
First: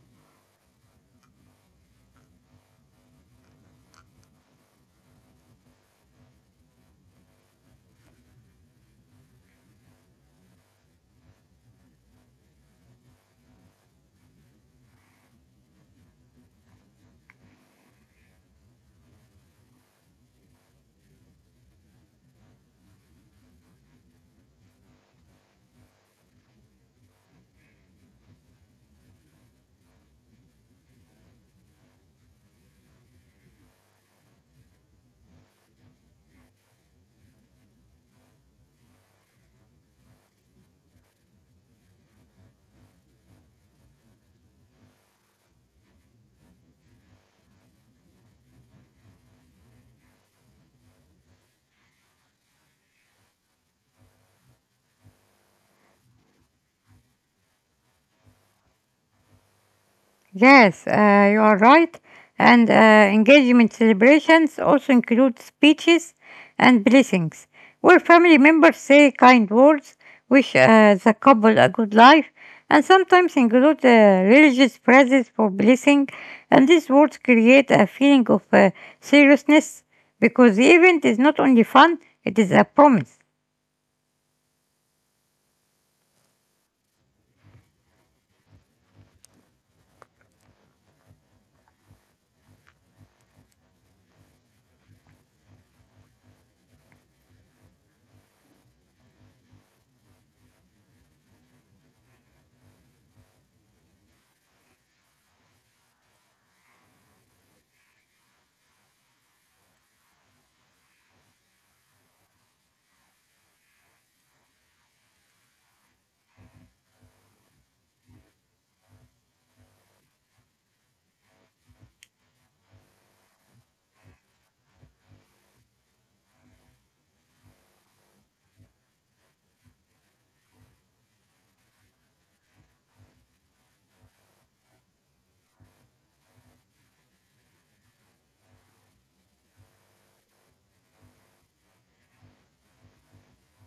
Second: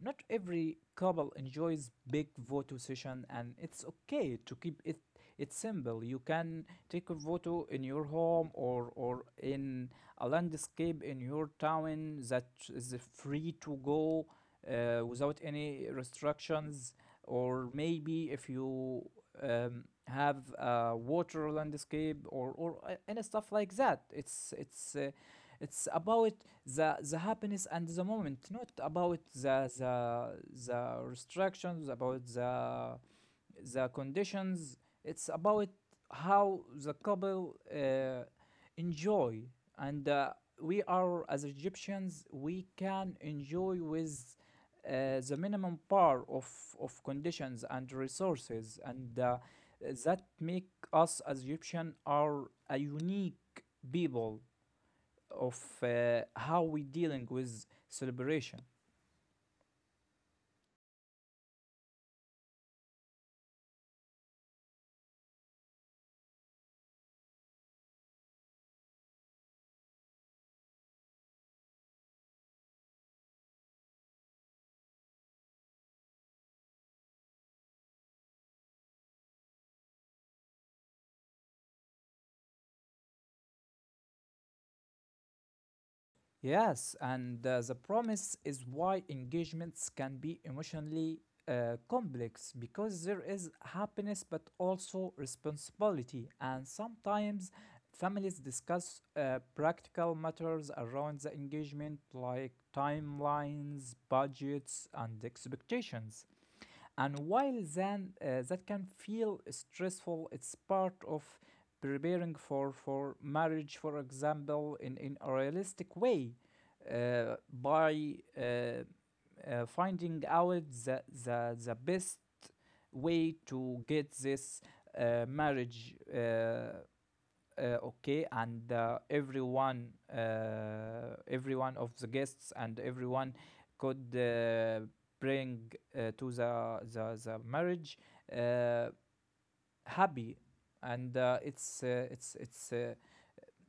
S2: not every couple enjoys big photo session, and it's okay to keep it it's simple. You can take a photo in your home, or or in a landscape in your town that is free to go uh, without any restrictions, or maybe if you um, have a water landscape, or or a- any stuff like that. It's it's uh, it's about the the happiness and the moment, not about the the the restrictions, about the the conditions. It's about how the couple uh, enjoy. And uh, we are as Egyptians, we can enjoy with uh, the minimum par of of conditions and resources, and uh, that make us as Egyptian are a unique people of uh, how we dealing with celebration.
S1: Yes, uh, you are right. And uh, engagement celebrations also include speeches and blessings, where family members say kind words, wish uh, the couple a good life, and sometimes include uh, religious phrases for blessing. And these words create a feeling of uh, seriousness because the event is not only fun, it is a promise.
S2: Yes, and uh, the promise is why engagements can be emotionally uh, complex, because there is happiness but also responsibility, and sometimes families discuss uh, practical matters around the engagement like timelines, budgets, and expectations. And while then uh, that can feel stressful, it's part of preparing for, for marriage, for example, in, in a realistic way uh, by uh, uh, finding out the, the, the best way to get this uh, marriage uh, uh, okay, and uh, everyone uh, everyone of the guests and everyone could uh, bring uh, to the the, the marriage uh, happy. And uh, it's uh, it's it's uh,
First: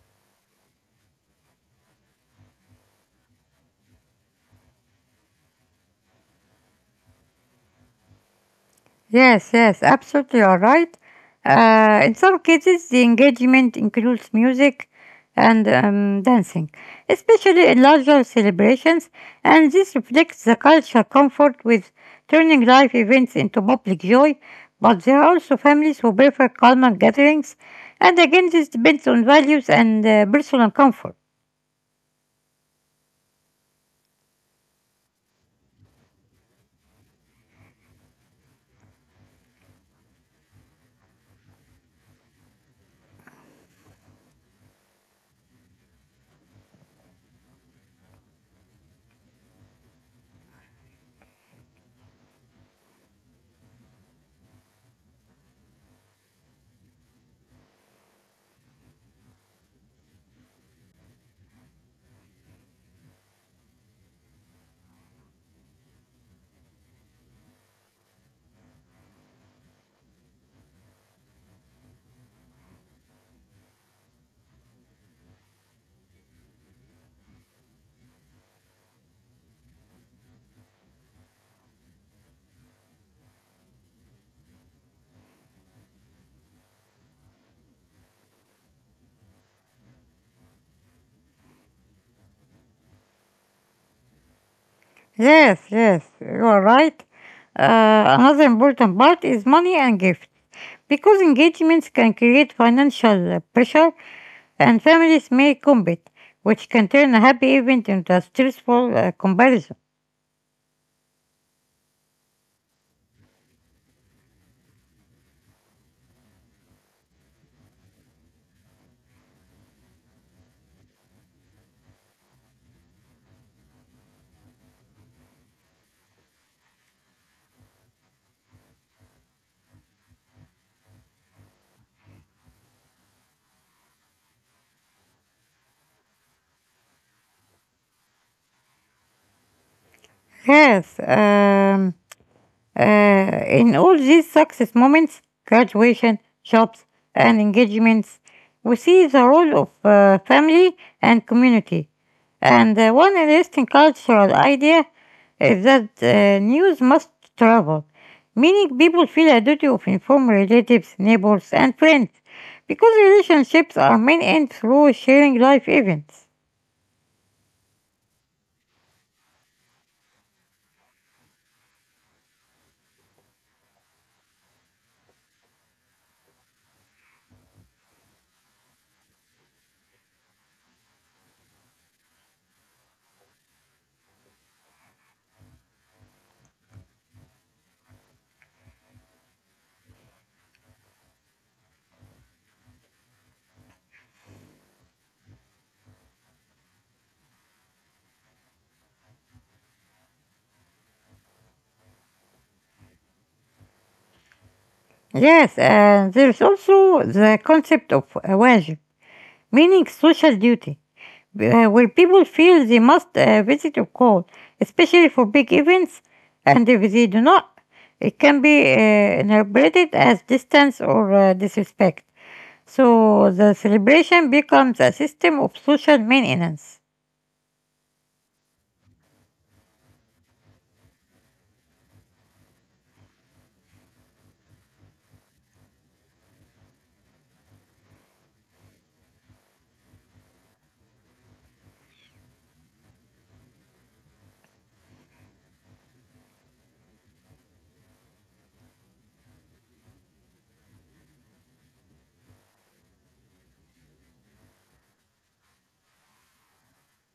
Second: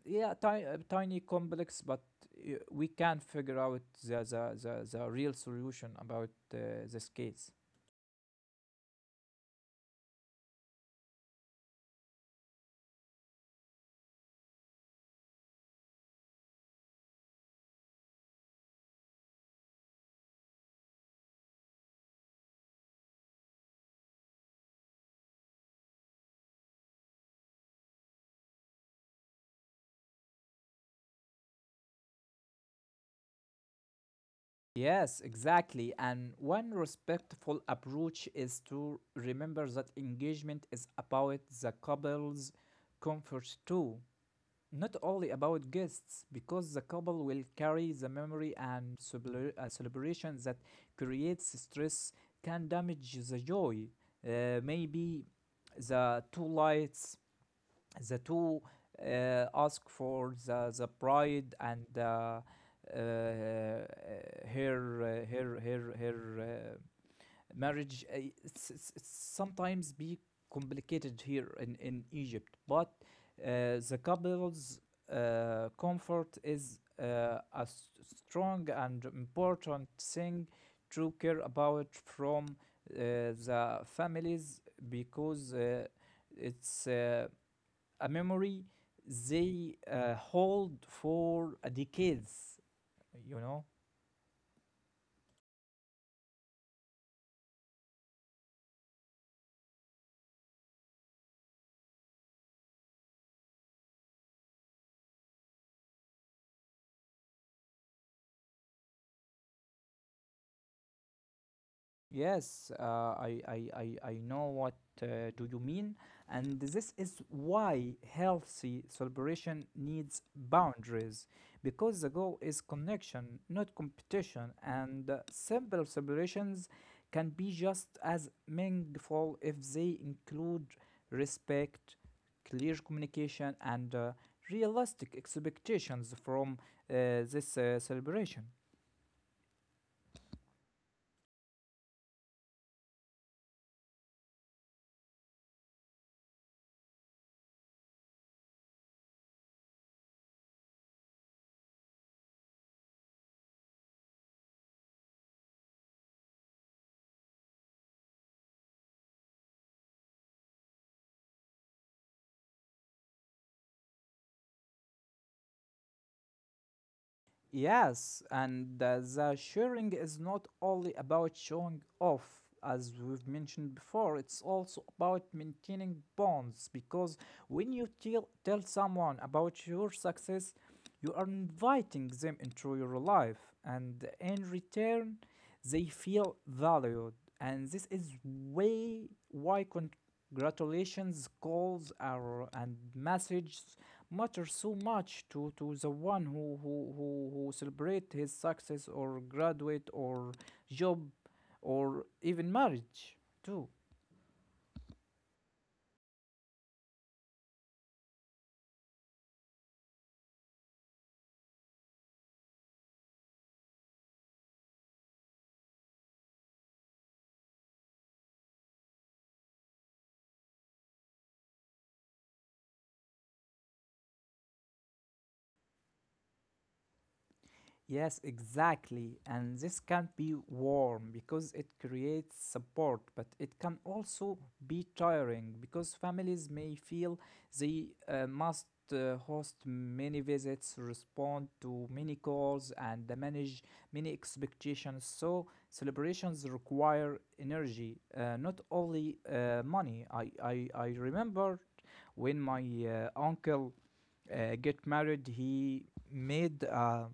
S2: yeah, ti- uh, tiny complex, but uh, we can figure out the the, the, the real solution about uh, this case.
S1: Yes, yes, absolutely, you are right. Uh, in some cases, the engagement includes music and um, dancing, especially in larger celebrations, and this reflects the cultural comfort with turning live events into public joy. But there are also families who prefer calmer gatherings, and again, this depends on values and uh, personal comfort.
S2: Yes, exactly. And one respectful approach is to remember that engagement is about the couple's comfort too, not only about guests, because the couple will carry the memory, and celebra- uh, celebration that creates stress can damage the joy. Uh, maybe the two lights the two uh, ask for the, the bride and uh, uh, her uh, her her her uh, marriage uh, it's, it's, it's sometimes be complicated here in, in Egypt. But uh, the couple's uh, comfort is uh, a s- strong and important thing to care about from uh, the families, because uh, it's uh, a memory they uh, hold for decades, you know
S1: Yes, yes, you are right. Uh, another important part is money and gifts. Because engagements can create financial uh, pressure and families may compete, which can turn a happy event into a stressful uh, comparison.
S2: Yes, uh, I, I, I, I know what uh, do you mean. And this is why healthy celebration needs boundaries, because the goal is connection, not competition. And uh, simple celebrations can be just as meaningful if they include respect, clear communication, and uh, realistic expectations from uh, this uh, celebration.
S1: Yes, um, Uh, in all these success moments, graduation, jobs, and engagements, we see the role of uh, family and community. And uh, one interesting cultural idea is that uh, news must travel, meaning people feel a duty of informing relatives, neighbors, and friends, because relationships are maintained through sharing life events.
S2: Yes, and uh, the sharing is not only about showing off, as we've mentioned before, it's also about maintaining bonds, because when you tell, tell someone about your success, you are inviting them into your life, and in return, they feel valued. And this is way why con- Congratulations calls are, and messages matter so much to, to the one who, who, who, who celebrate his success or graduate or job or even marriage too.
S1: Yes, and there's also the concept of wajib, meaning social duty, uh, where people feel they must uh, visit a call, especially for big events, and if they do not, it can be uh, interpreted as distance or uh, disrespect. So the celebration becomes a system of social maintenance.
S2: Yes, exactly. And this can be warm because it creates support, but it can also be tiring because families may feel they uh, must uh, host many visits, respond to many calls, and manage many expectations. So celebrations require energy, uh, not only uh, money. I, I, I remember when my uh, uncle uh, get married, he made uh,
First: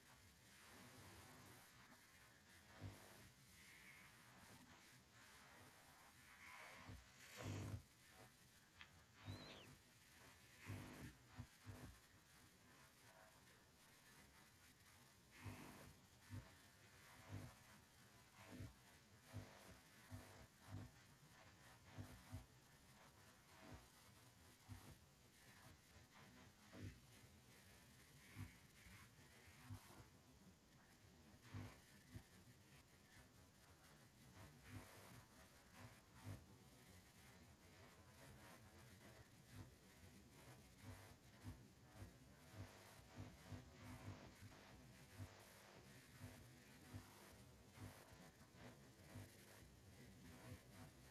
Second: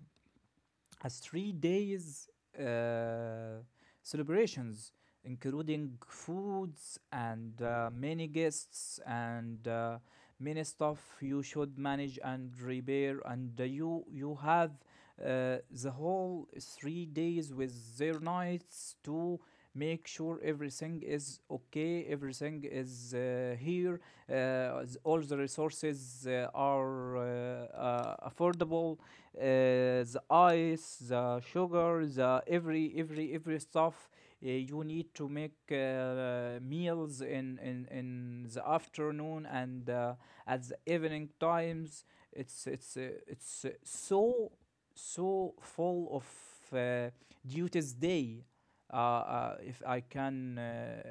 S2: as three days uh, celebrations, including foods and uh, many guests and uh, many stuff you should manage and repair. And uh, you you have uh, the whole three days with their nights to make sure everything is okay, everything is uh, here, uh, all the resources uh, are uh, uh, affordable. Uh, the ice, the sugar, the every every every stuff uh, you need to make uh, meals in, in in the afternoon, and uh, at the evening times. It's it's uh, it's uh, so so full of uh, duties day, uh, uh, if I can uh,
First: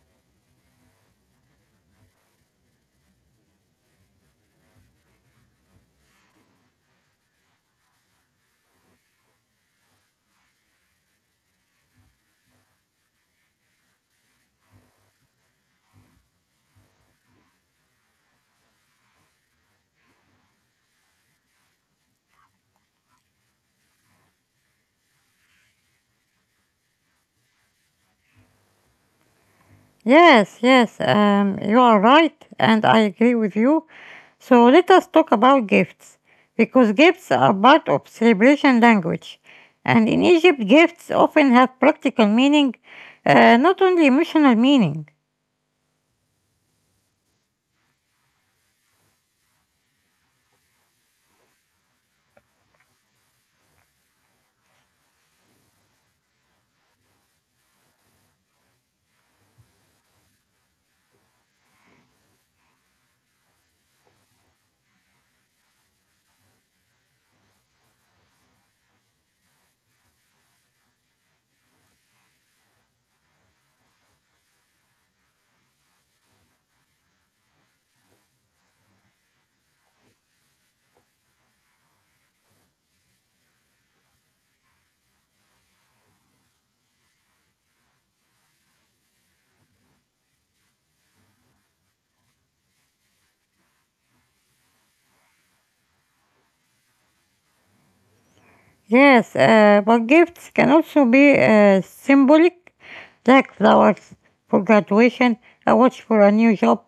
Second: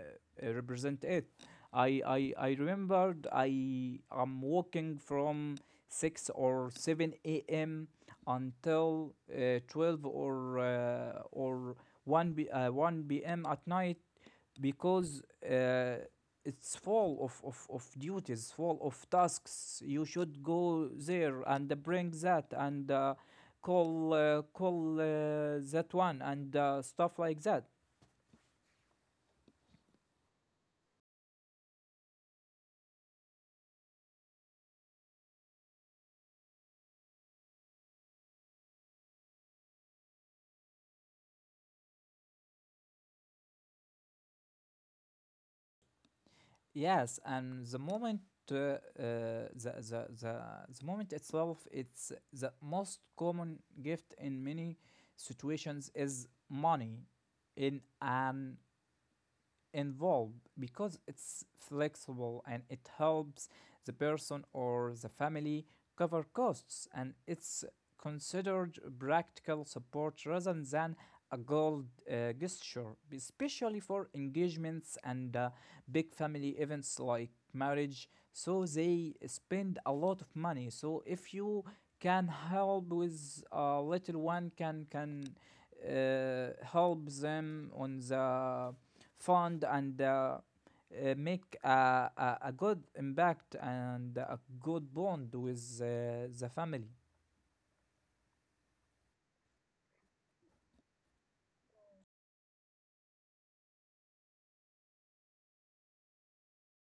S2: uh, represent it. I, I, I remembered I am working from six or seven a m until uh, twelve or uh, or one b, uh, one p m at night, because uh, it's full of, of, of duties, full of tasks. You should go there and uh, bring that and uh, call uh, call uh, that one and uh, stuff like that.
S1: Yes, yes, um, you are right, and I agree with you. So let us talk about gifts, because gifts are part of celebration language. And in Egypt, gifts often have practical meaning, uh, not only emotional meaning.
S2: Yes, and the moment uh, uh, the, the the the moment itself, it's the most common gift in many situations is money in an involved because it's flexible and it helps the person or the family cover costs and it's considered practical support rather than a gold uh, gesture, especially for engagements and uh, big family events like marriage. So they spend a lot of money. So if you can help with a little one, can can uh, help them on the fund and uh, uh, make a, a, a good impact and a good bond with uh, the family.
S1: Yes, uh, but gifts can also be uh, symbolic, like flowers for graduation, a watch for a new job,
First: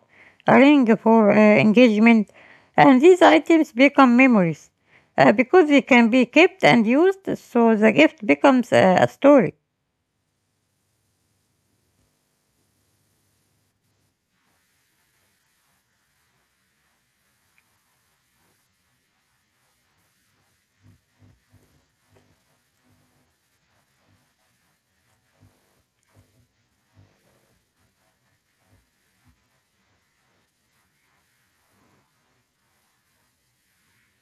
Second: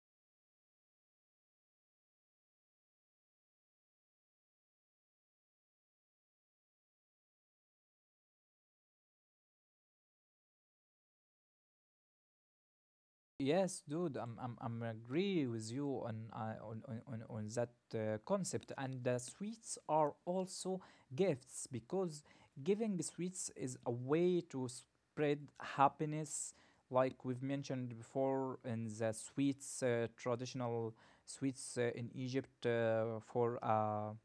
S1: a ring for uh, engagement, and these items become memories uh, because they can be kept and used, so the gift becomes uh, a story.
S2: Yes, dude, I'm I'm I'm agree with you on uh, on, on on on that uh, concept. And the sweets are also gifts because giving sweets is a way to spread happiness, like we've mentioned before in the sweets uh, traditional sweets uh, in Egypt uh, for uh,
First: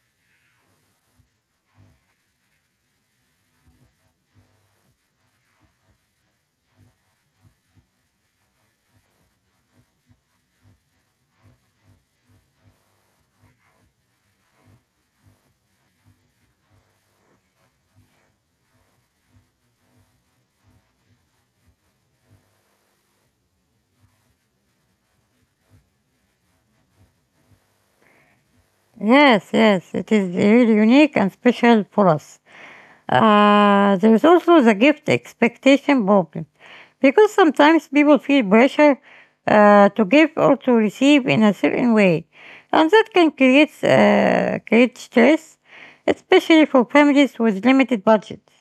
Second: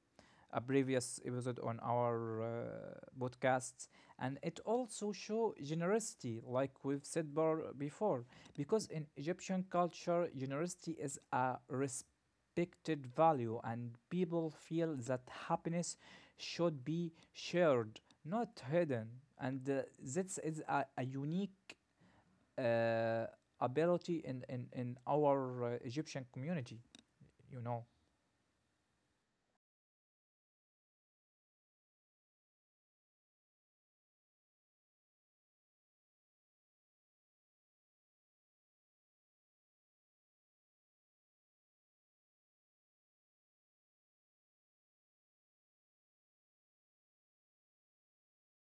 S2: a previous episode on our uh, podcasts, and it also show generosity like we've said bar- before, because in Egyptian culture generosity is a respected value and people feel that happiness should be shared not hidden, and uh, this is a, a unique uh, ability in, in, in our uh, Egyptian community, you know
S1: Yes, yes, it is really unique and special for us. Uh, there is also the gift expectation problem, because sometimes people feel pressure uh, to give or to receive in a certain way, and that can create uh, create stress, especially for families with limited budgets.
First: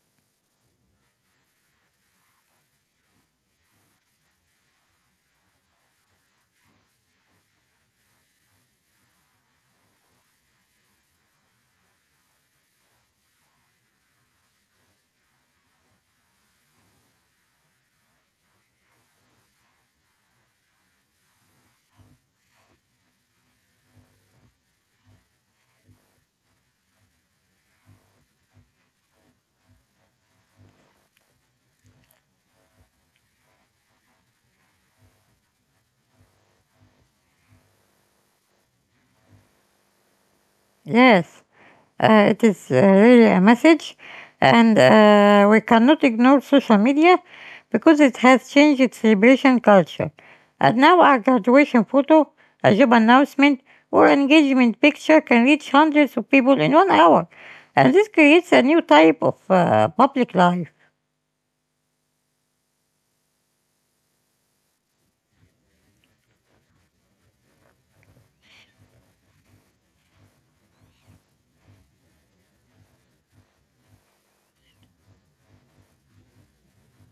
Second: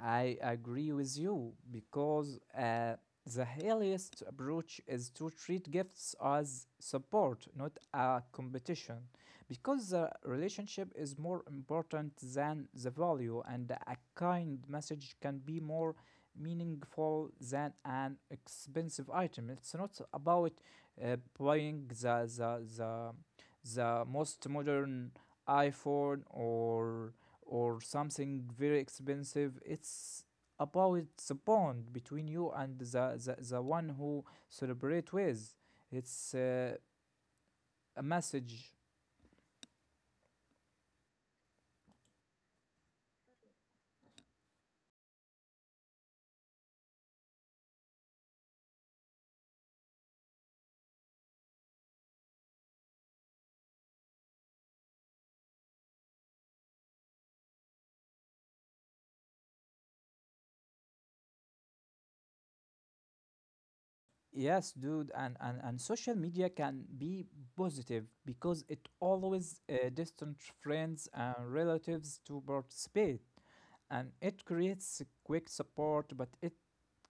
S2: I agree with you because uh, the healthiest approach is to treat gifts as support, not a competition, because the relationship is more important than the value, and a kind message can be more meaningful than an expensive item. It's not about uh, buying the the the the most modern iPhone or or something very expensive. It's about the bond between you and the, the, the one who celebrate with. It's uh, a message.
S1: Yes, uh, it is uh, really a message, and uh, we cannot ignore social media because it has changed its celebration culture. And now, a graduation photo, a job announcement, or engagement picture can reach hundreds of people in one hour, and this creates a new type of uh, public life.
S2: Yes, dude, and, and, and social media can be positive because it always uh, distant friends and relatives to participate and it creates quick support, but it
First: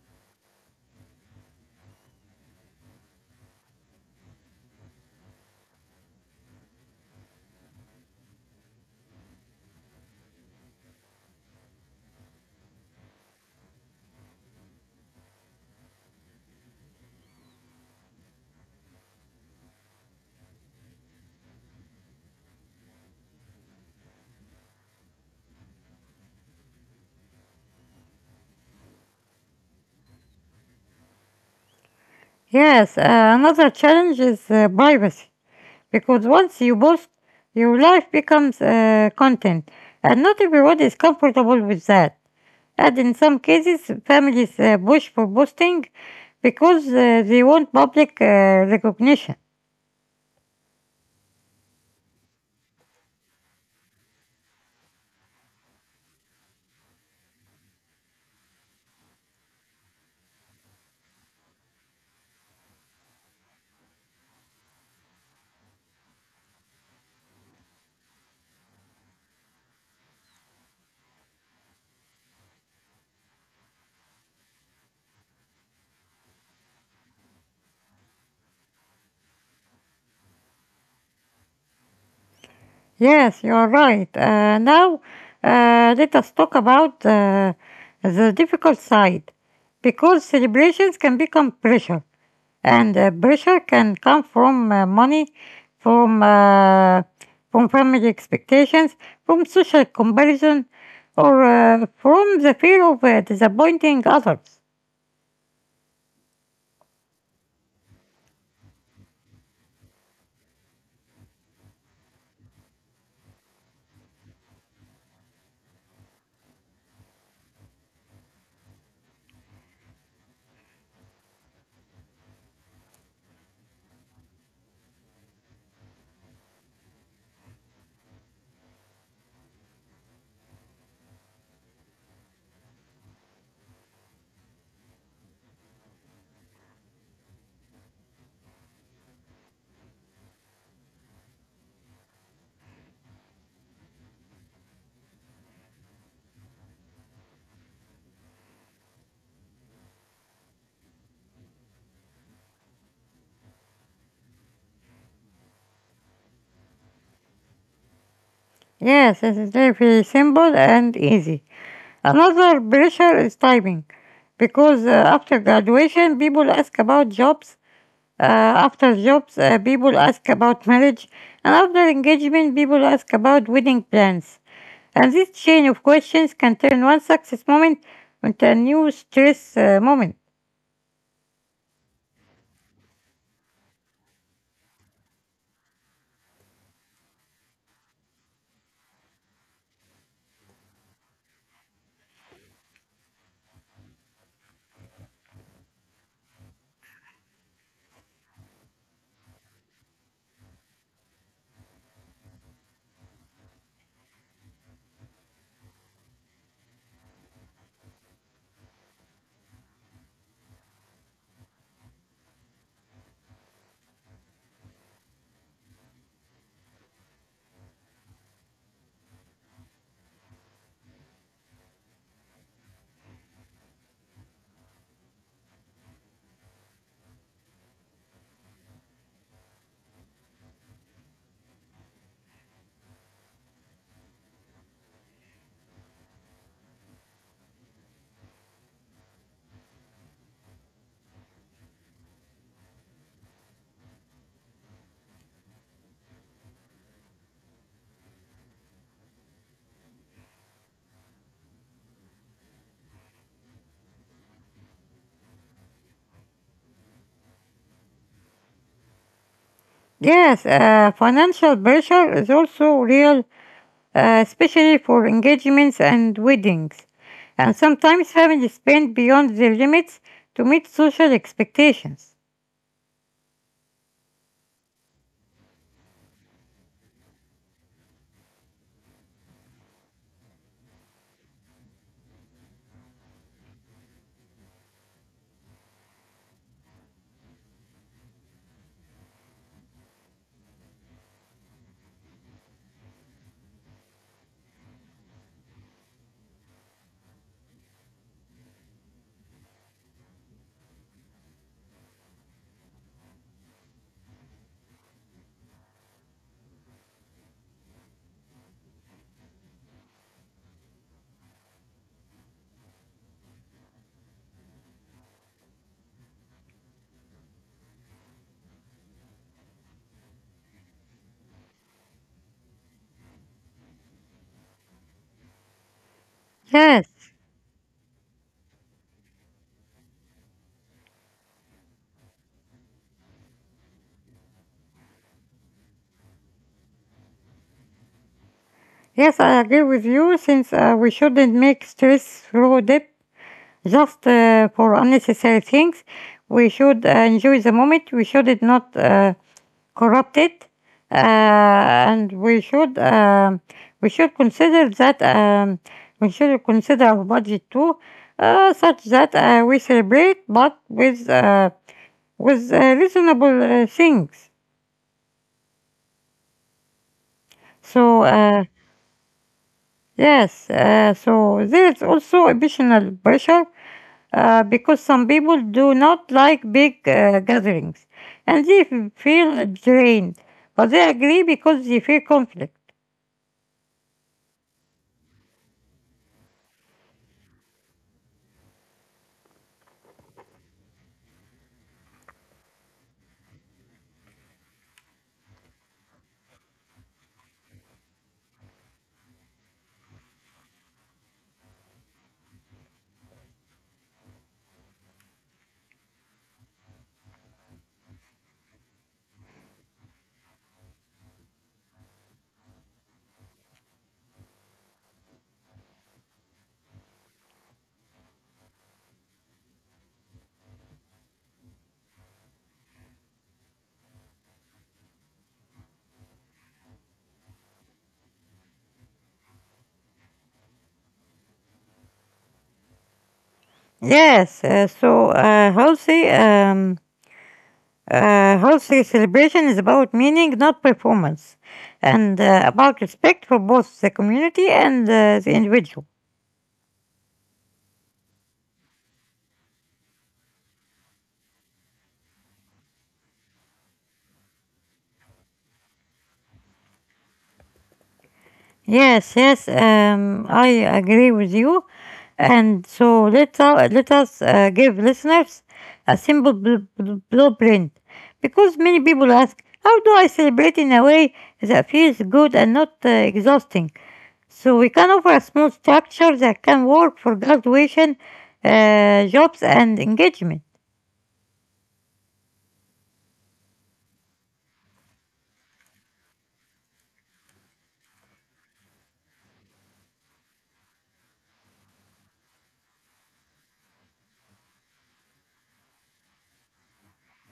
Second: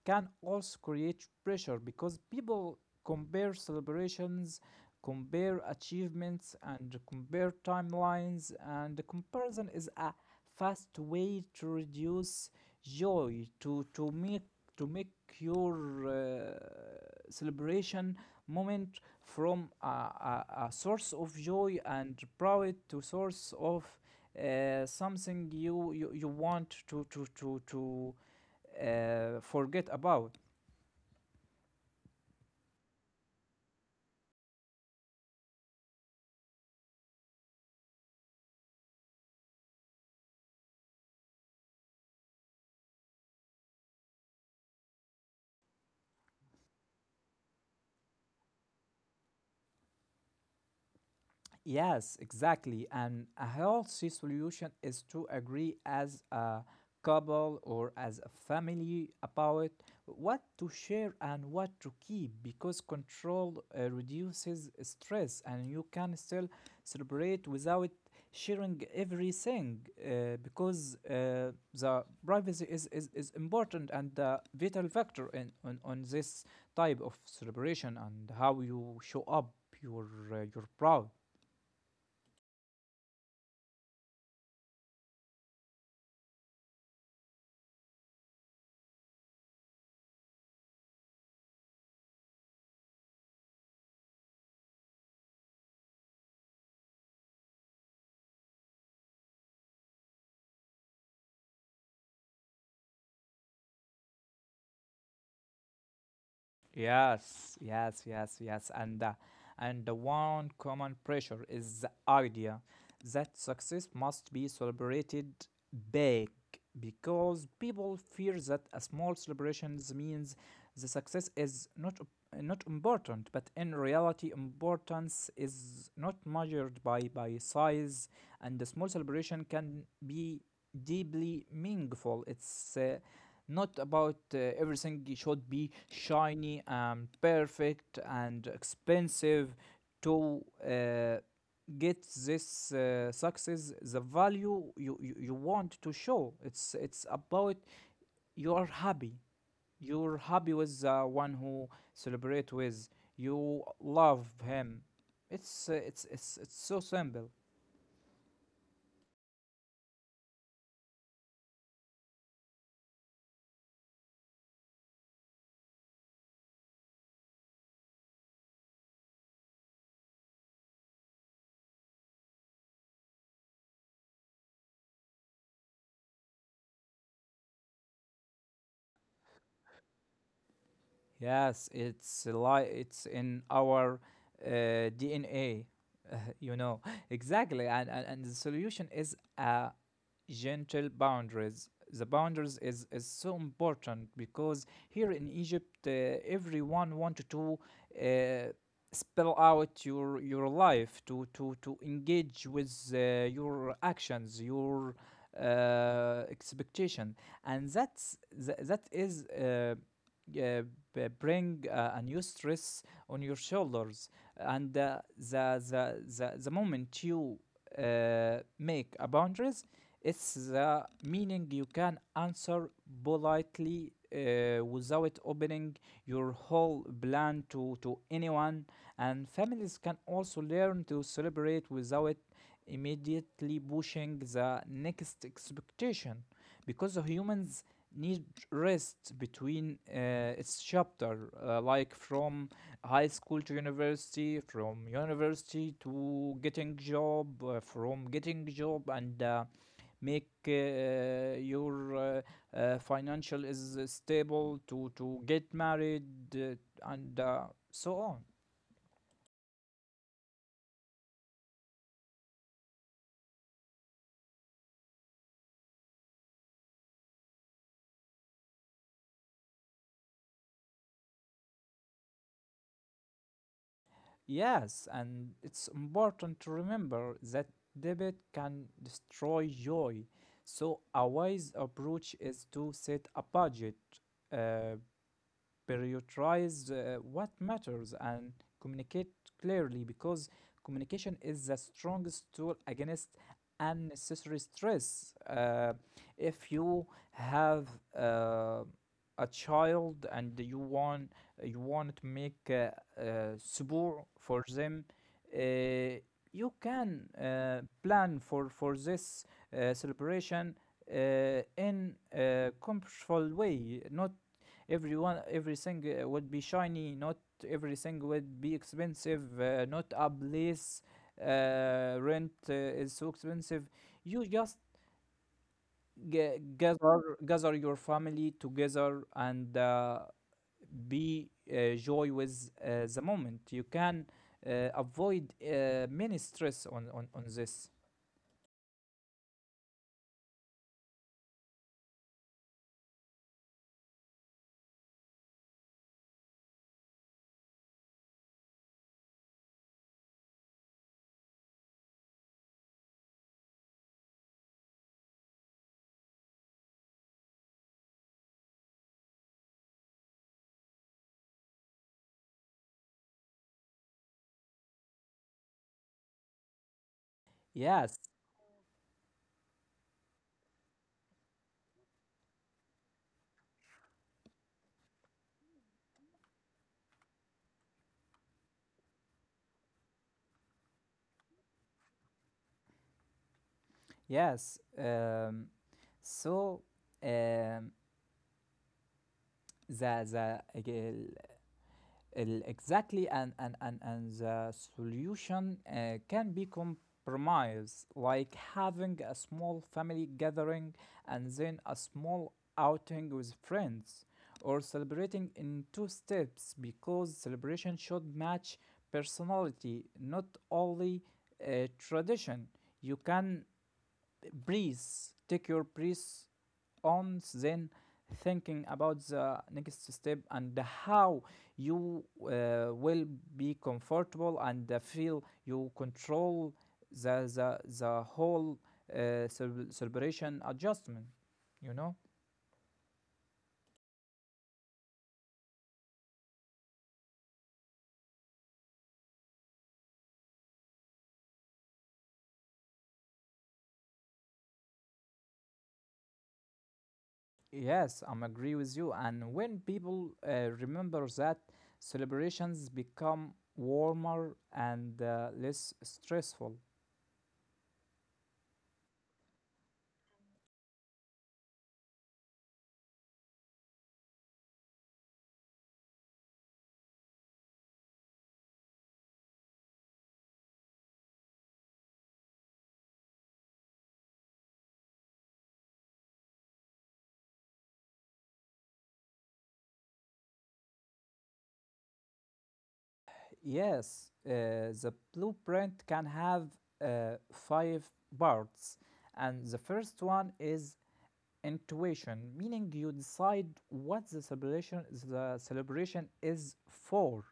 S2: can also create pressure because people compare celebrations, compare achievements, and compare timelines, and the comparison is a fast way to reduce joy, to to make to make your uh, celebration moment from a, a, a source of joy and pride to source of uh, something you, you you want to to to to uh, forget about.
S1: Yes, uh, another challenge is uh, privacy because once you post, your life becomes uh, content, and not everyone is comfortable with that. And in some cases, families uh, push for posting because uh, they want public uh, recognition.
S2: Yes, exactly. And a healthy solution is to agree as a couple or as a family about what to share and what to keep, because control uh, reduces stress and you can still celebrate without sharing everything, uh, because uh, the privacy is, is, is important and the vital factor in, on, on this type of celebration and how you show up your uh, your proud.
S1: Yes, you are right. Uh, now, uh, let us talk about uh, the difficult side because celebrations can become pressure, and uh, pressure can come from uh, money, from uh, from family expectations, from social comparison, or uh, from the fear of uh, disappointing others.
S2: Yes, yes, yes, yes. And uh, and the one common pressure is the idea that success must be celebrated big because people fear that a small celebrations means the success is not op- not important, but in reality, importance is not measured by by size, and the small celebration can be deeply meaningful. It's uh, not about uh, everything should be shiny and perfect and expensive to uh, get this uh, success the value you, you you want to show. it's it's about you are happy, you're happy with the one who celebrate with, you love him. It's uh, it's it's it's so simple.
S1: Yes, it is very simple and easy. Another pressure is timing, because uh, after graduation, people ask about jobs. Uh, After jobs, uh, people ask about marriage, and after engagement, people ask about wedding plans. And this chain of questions can turn one success moment into a new stress uh, moment.
S2: Yes, it's like it's in our uh, DNA, you know. Exactly, and, and and the solution is a gentle boundaries. The boundaries is, is so important because here in Egypt, uh, everyone wanted to uh, spell out your your life, to to to engage with uh, your actions, your uh, expectation, and that's tha- that is. Uh, uh, Bring uh, a new stress on your shoulders, and uh, the, the the the moment you uh, make a boundaries, it's the meaning you can answer politely uh, without opening your whole plan to, to anyone. And families can also learn to celebrate without immediately pushing the next expectation, because humans need rest between uh, its chapter, uh, like from high school to university, from university to getting job, uh, from getting job and uh, make uh, uh, your uh, uh, financial is stable to to get married, uh, and uh, so on.
S1: Yes, uh, financial pressure is also real uh, especially for engagements and weddings. And sometimes families spend beyond their limits to meet social expectations.
S2: Yes, and it's important to remember that debit can destroy joy, so a wise approach is to set a budget, uh, prioritize uh, what matters and communicate clearly, because communication is the strongest tool against unnecessary stress. Uh, if you have uh, a child and you want, you want to make uh, uh, support for them, uh, you can uh, plan for for this uh, celebration uh, in a comfortable way. Not everyone everything uh, would be shiny, not everything would be expensive, uh, not a place uh, rent uh, is so expensive. You just ga-
S1: Yes,
S2: gather gather your family together and uh, be uh, joy with uh, the moment. You can uh, avoid uh, many stress on, on on this.
S1: yes, I agree with you since uh, we shouldn't make stress through debt just uh, for unnecessary things. We should uh, enjoy the moment. We should not uh, corrupted, uh, and we should um, we should consider that um, we should consider our budget too, uh, such that uh, we celebrate, but with uh, with uh, reasonable uh, things.
S2: Yes
S1: So uh, yes, uh, so there is also additional pressure uh, because some people do not like big uh, gatherings, and they f- feel drained, but they agree because they fear conflict.
S2: yes um so um the the Exactly, and and and, and the solution uh, can be compromised, like having a small family gathering and then a small outing with friends, or celebrating in two steps, because celebration should match personality, not only uh, tradition. You can breathe, take your breath on, then thinking about the next step and how you uh, will be comfortable and uh, feel you control the the, the whole uh, celebration adjustment, you know.
S1: Yes, uh, so uh, healthy, um, uh, healthy celebration is about meaning, not performance, and uh, about respect for both the community and uh, the individual.
S2: Yes, I'm agree with you, and when people uh, remember that, celebrations become warmer and uh, less stressful.
S1: Yes, yes, um, I agree with you. And so let us, let us uh, give listeners a simple bl- bl- blueprint because many people ask, how do I celebrate in a way that feels good and not uh, exhausting? So we can offer a small structure that can work for graduation, uh, jobs, and engagement.
S2: Yes, uh, the blueprint can have uh, five parts, and the first one is intuition, meaning you decide what the celebration the celebration is for,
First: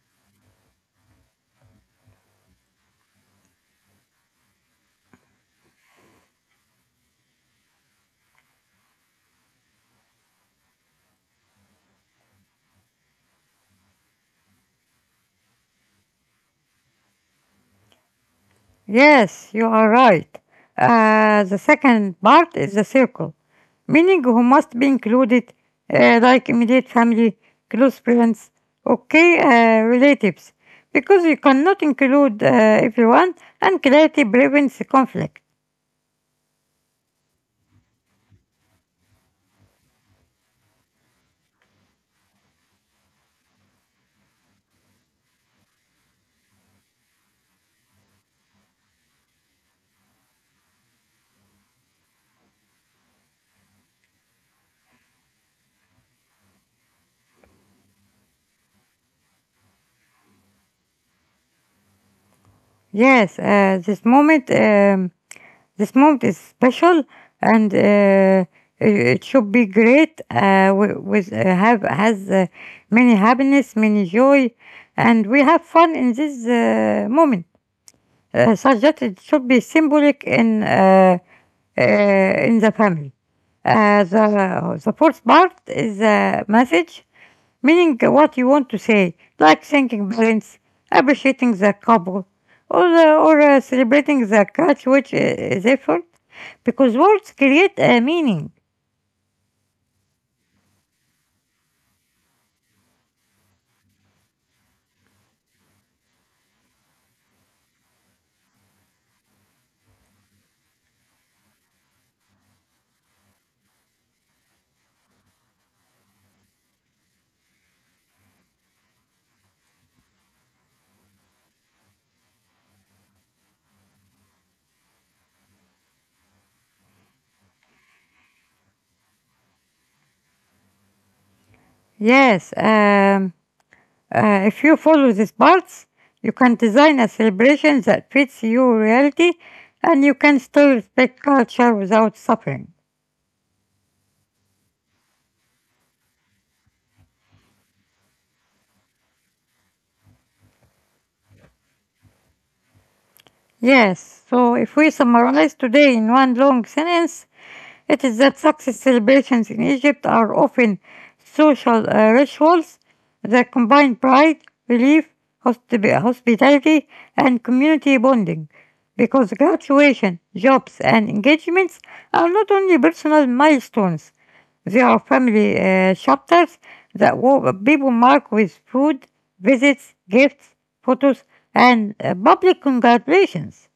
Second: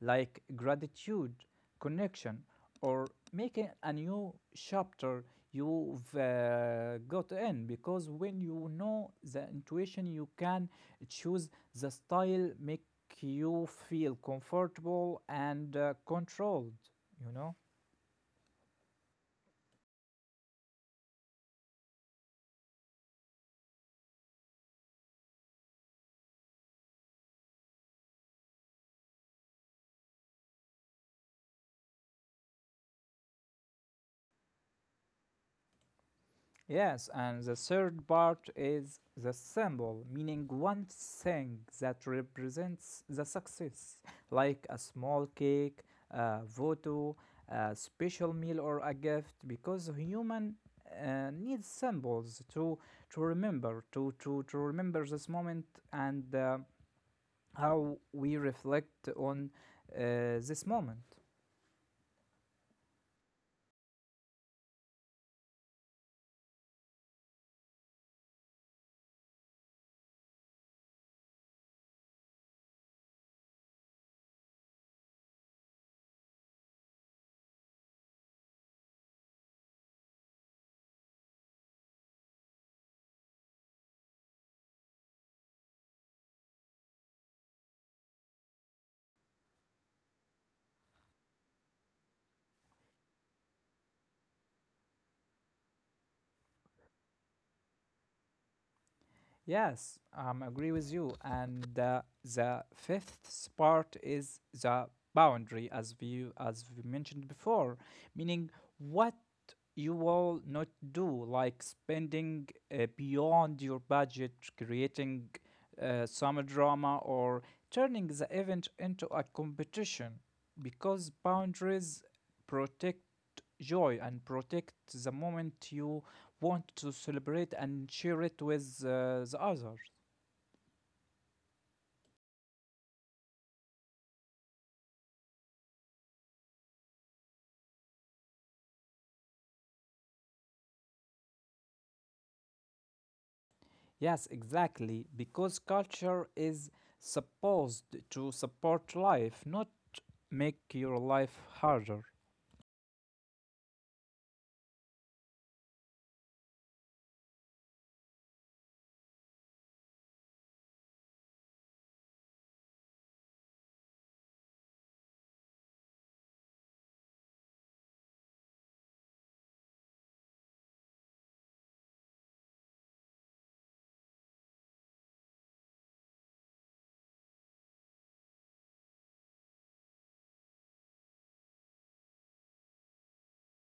S2: like gratitude, connection, or making a new chapter you've uh, got in. Because when you know the intuition, you can choose the style make you feel comfortable and uh, controlled. You know.
S1: Yes, you are right. Uh, the second part is the circle, meaning who must be included, uh, like immediate family, close friends, okay, uh, relatives, because you cannot include uh, everyone, and clarity prevents conflict.
S2: Yes, and the third part is the symbol, meaning one thing that represents the success, like a small cake, a voto, a special meal, or a gift, because human uh, needs symbols to to remember, to to to remember this moment and uh, how we reflect on uh, this moment.
S1: Yes, uh, this moment. Um, This moment is special, and uh, it it should be great. Uh, wi- with uh, have has uh, Many happiness, many joy, and we have fun in this uh, moment. Uh, such that it should be symbolic in uh, uh, in the family. Uh, the the fourth part is a message meaning what you want to say, like thanking parents, appreciating the couple, or, uh, or uh, celebrating the catch which uh, is effort, because words create a meaning.
S2: Yes, I um, agree with you. And uh, the fifth part is the boundary, as we as we mentioned before, meaning what you will not do, like spending uh, beyond your budget, creating uh, some drama, or turning the event into a competition, because boundaries protect joy and protect the moment you want to celebrate and share it with uh, the others.
S1: Yes, um, uh, if you follow these parts, you can design a celebration that fits your reality and you can still respect culture without suffering.
S2: Yes, exactly, because culture is supposed to support life, not make your life harder.
S1: Yes, so if we summarize today in one long sentence, it is that success celebrations in Egypt are often social uh, rituals that combine pride, relief, hospi- hospitality, and community bonding. Because graduation, jobs, and engagements are not only personal milestones, they are family uh, chapters that wo- people mark with food, visits, gifts, photos, and uh, public congratulations.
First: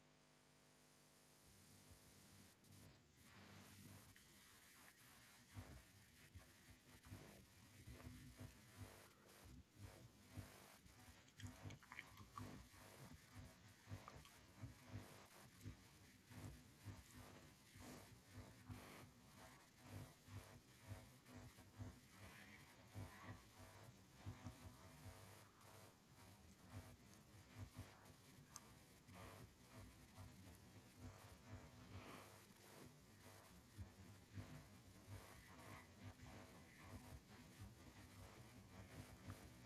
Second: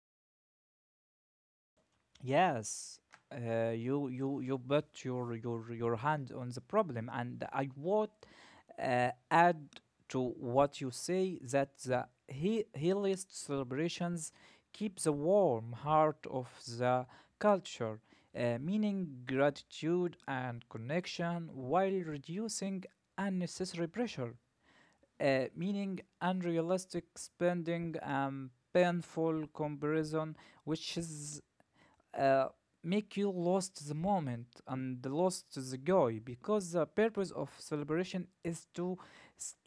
S2: Yes, uh, you you you put your your your hand on the problem, and I would uh, add to what you say, that the he healist celebrations keep the warm heart of the culture, uh, meaning gratitude and connection, while reducing unnecessary pressure, uh, meaning unrealistic spending and painful comparison, which is uh, make you lost the moment and lost the joy, because the purpose of celebration is to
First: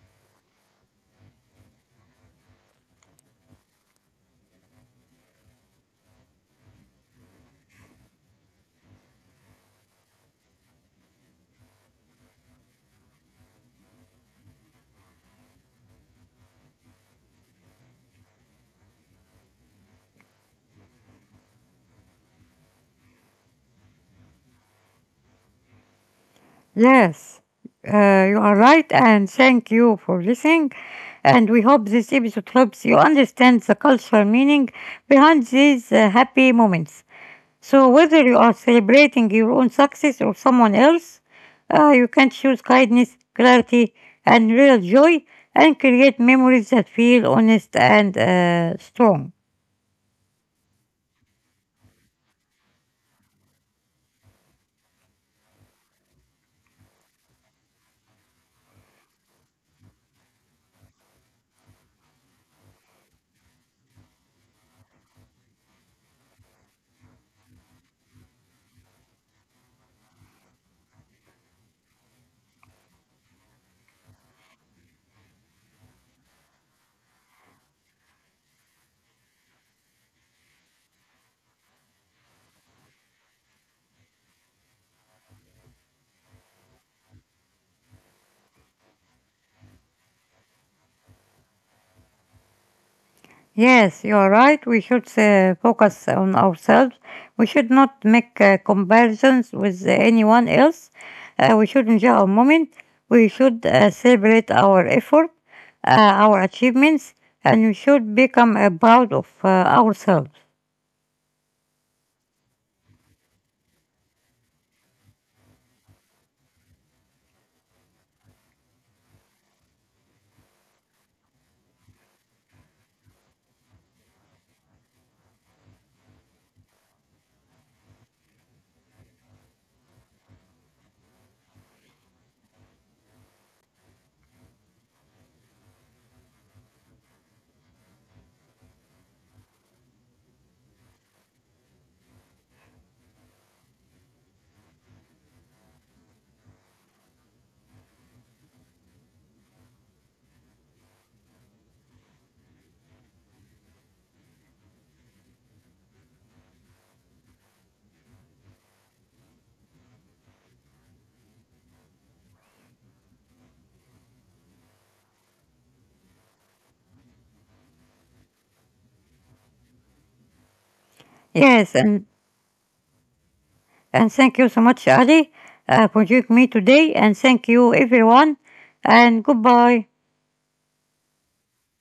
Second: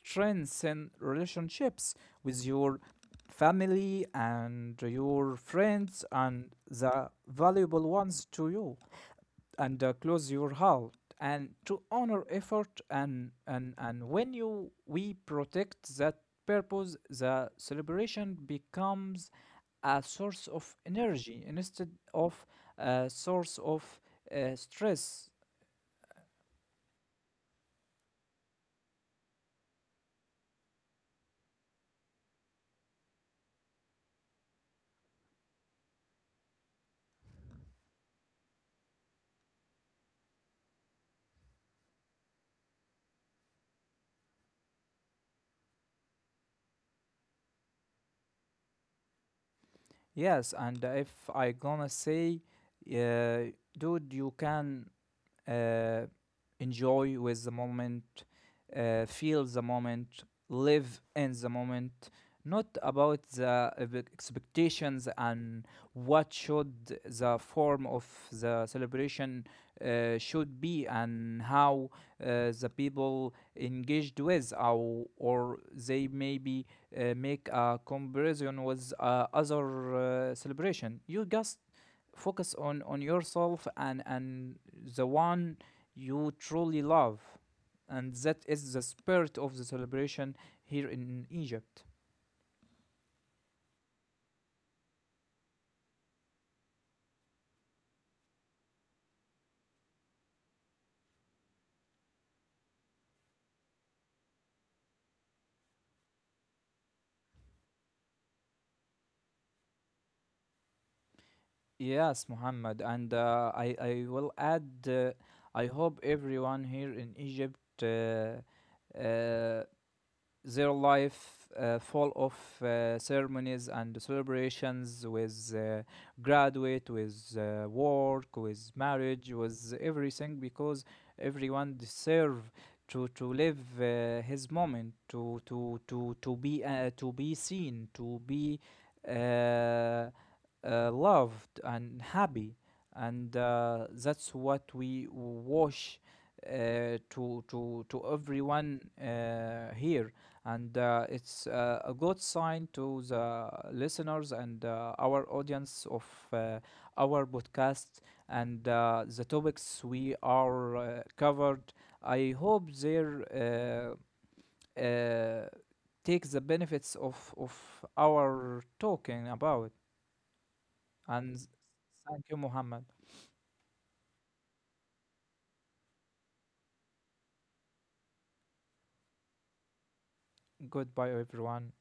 S2: strengthen relationships with your family and your friends and the valuable ones to you, and uh, close your heart, and to honor effort. And and and when you we protect that purpose, the celebration becomes a source of energy instead of a source of uh, stress.
S1: Yes, uh, you are right, and thank you for listening. And we hope this episode helps you understand the cultural meaning behind these uh, happy moments. So, whether you are celebrating your own success or someone else, uh, you can choose kindness, clarity, and real joy and create memories that feel honest and uh, strong.
S2: Yes, and if I gonna say, uh, dude, you can uh, enjoy with the moment, uh, feel the moment, live in the moment, not about the ev- expectations and what should the form of the celebration uh, should be, and how uh, the people engaged with, or, or they maybe uh, make a comparison with uh, other uh, celebration. You just focus on on yourself and and the one you truly love, and that is the spirit of the celebration here in Egypt.
S1: Yes, you are right. We should uh, focus on ourselves. We should not make uh, comparisons with anyone else. Uh, we should enjoy our moment. We should uh, celebrate our effort, uh, our achievements, and we should become uh, proud of uh, ourselves.
S2: Yes, Muhammad, and uh, i i will add, uh, I hope everyone here in Egypt, uh, uh, their life uh, full of uh, ceremonies and celebrations, with uh, graduate, with uh, work, with marriage, with everything, because everyone deserve to to live uh, his moment, to to to to be uh, to be seen, to be uh, uh, loved and happy, and uh, that's what we wish uh, to to to everyone uh, here, and uh, it's uh, a good sign to the listeners and uh, our audience of uh, our podcast and uh, the topics we are uh, covered. I hope they uh, uh, take the benefits of of our talking about. And
S1: Yes, and,
S2: thank you, Muhammad.
S1: and thank you so much, Ali, uh, for joining me today, and thank you, everyone, and goodbye.
S2: Goodbye, everyone.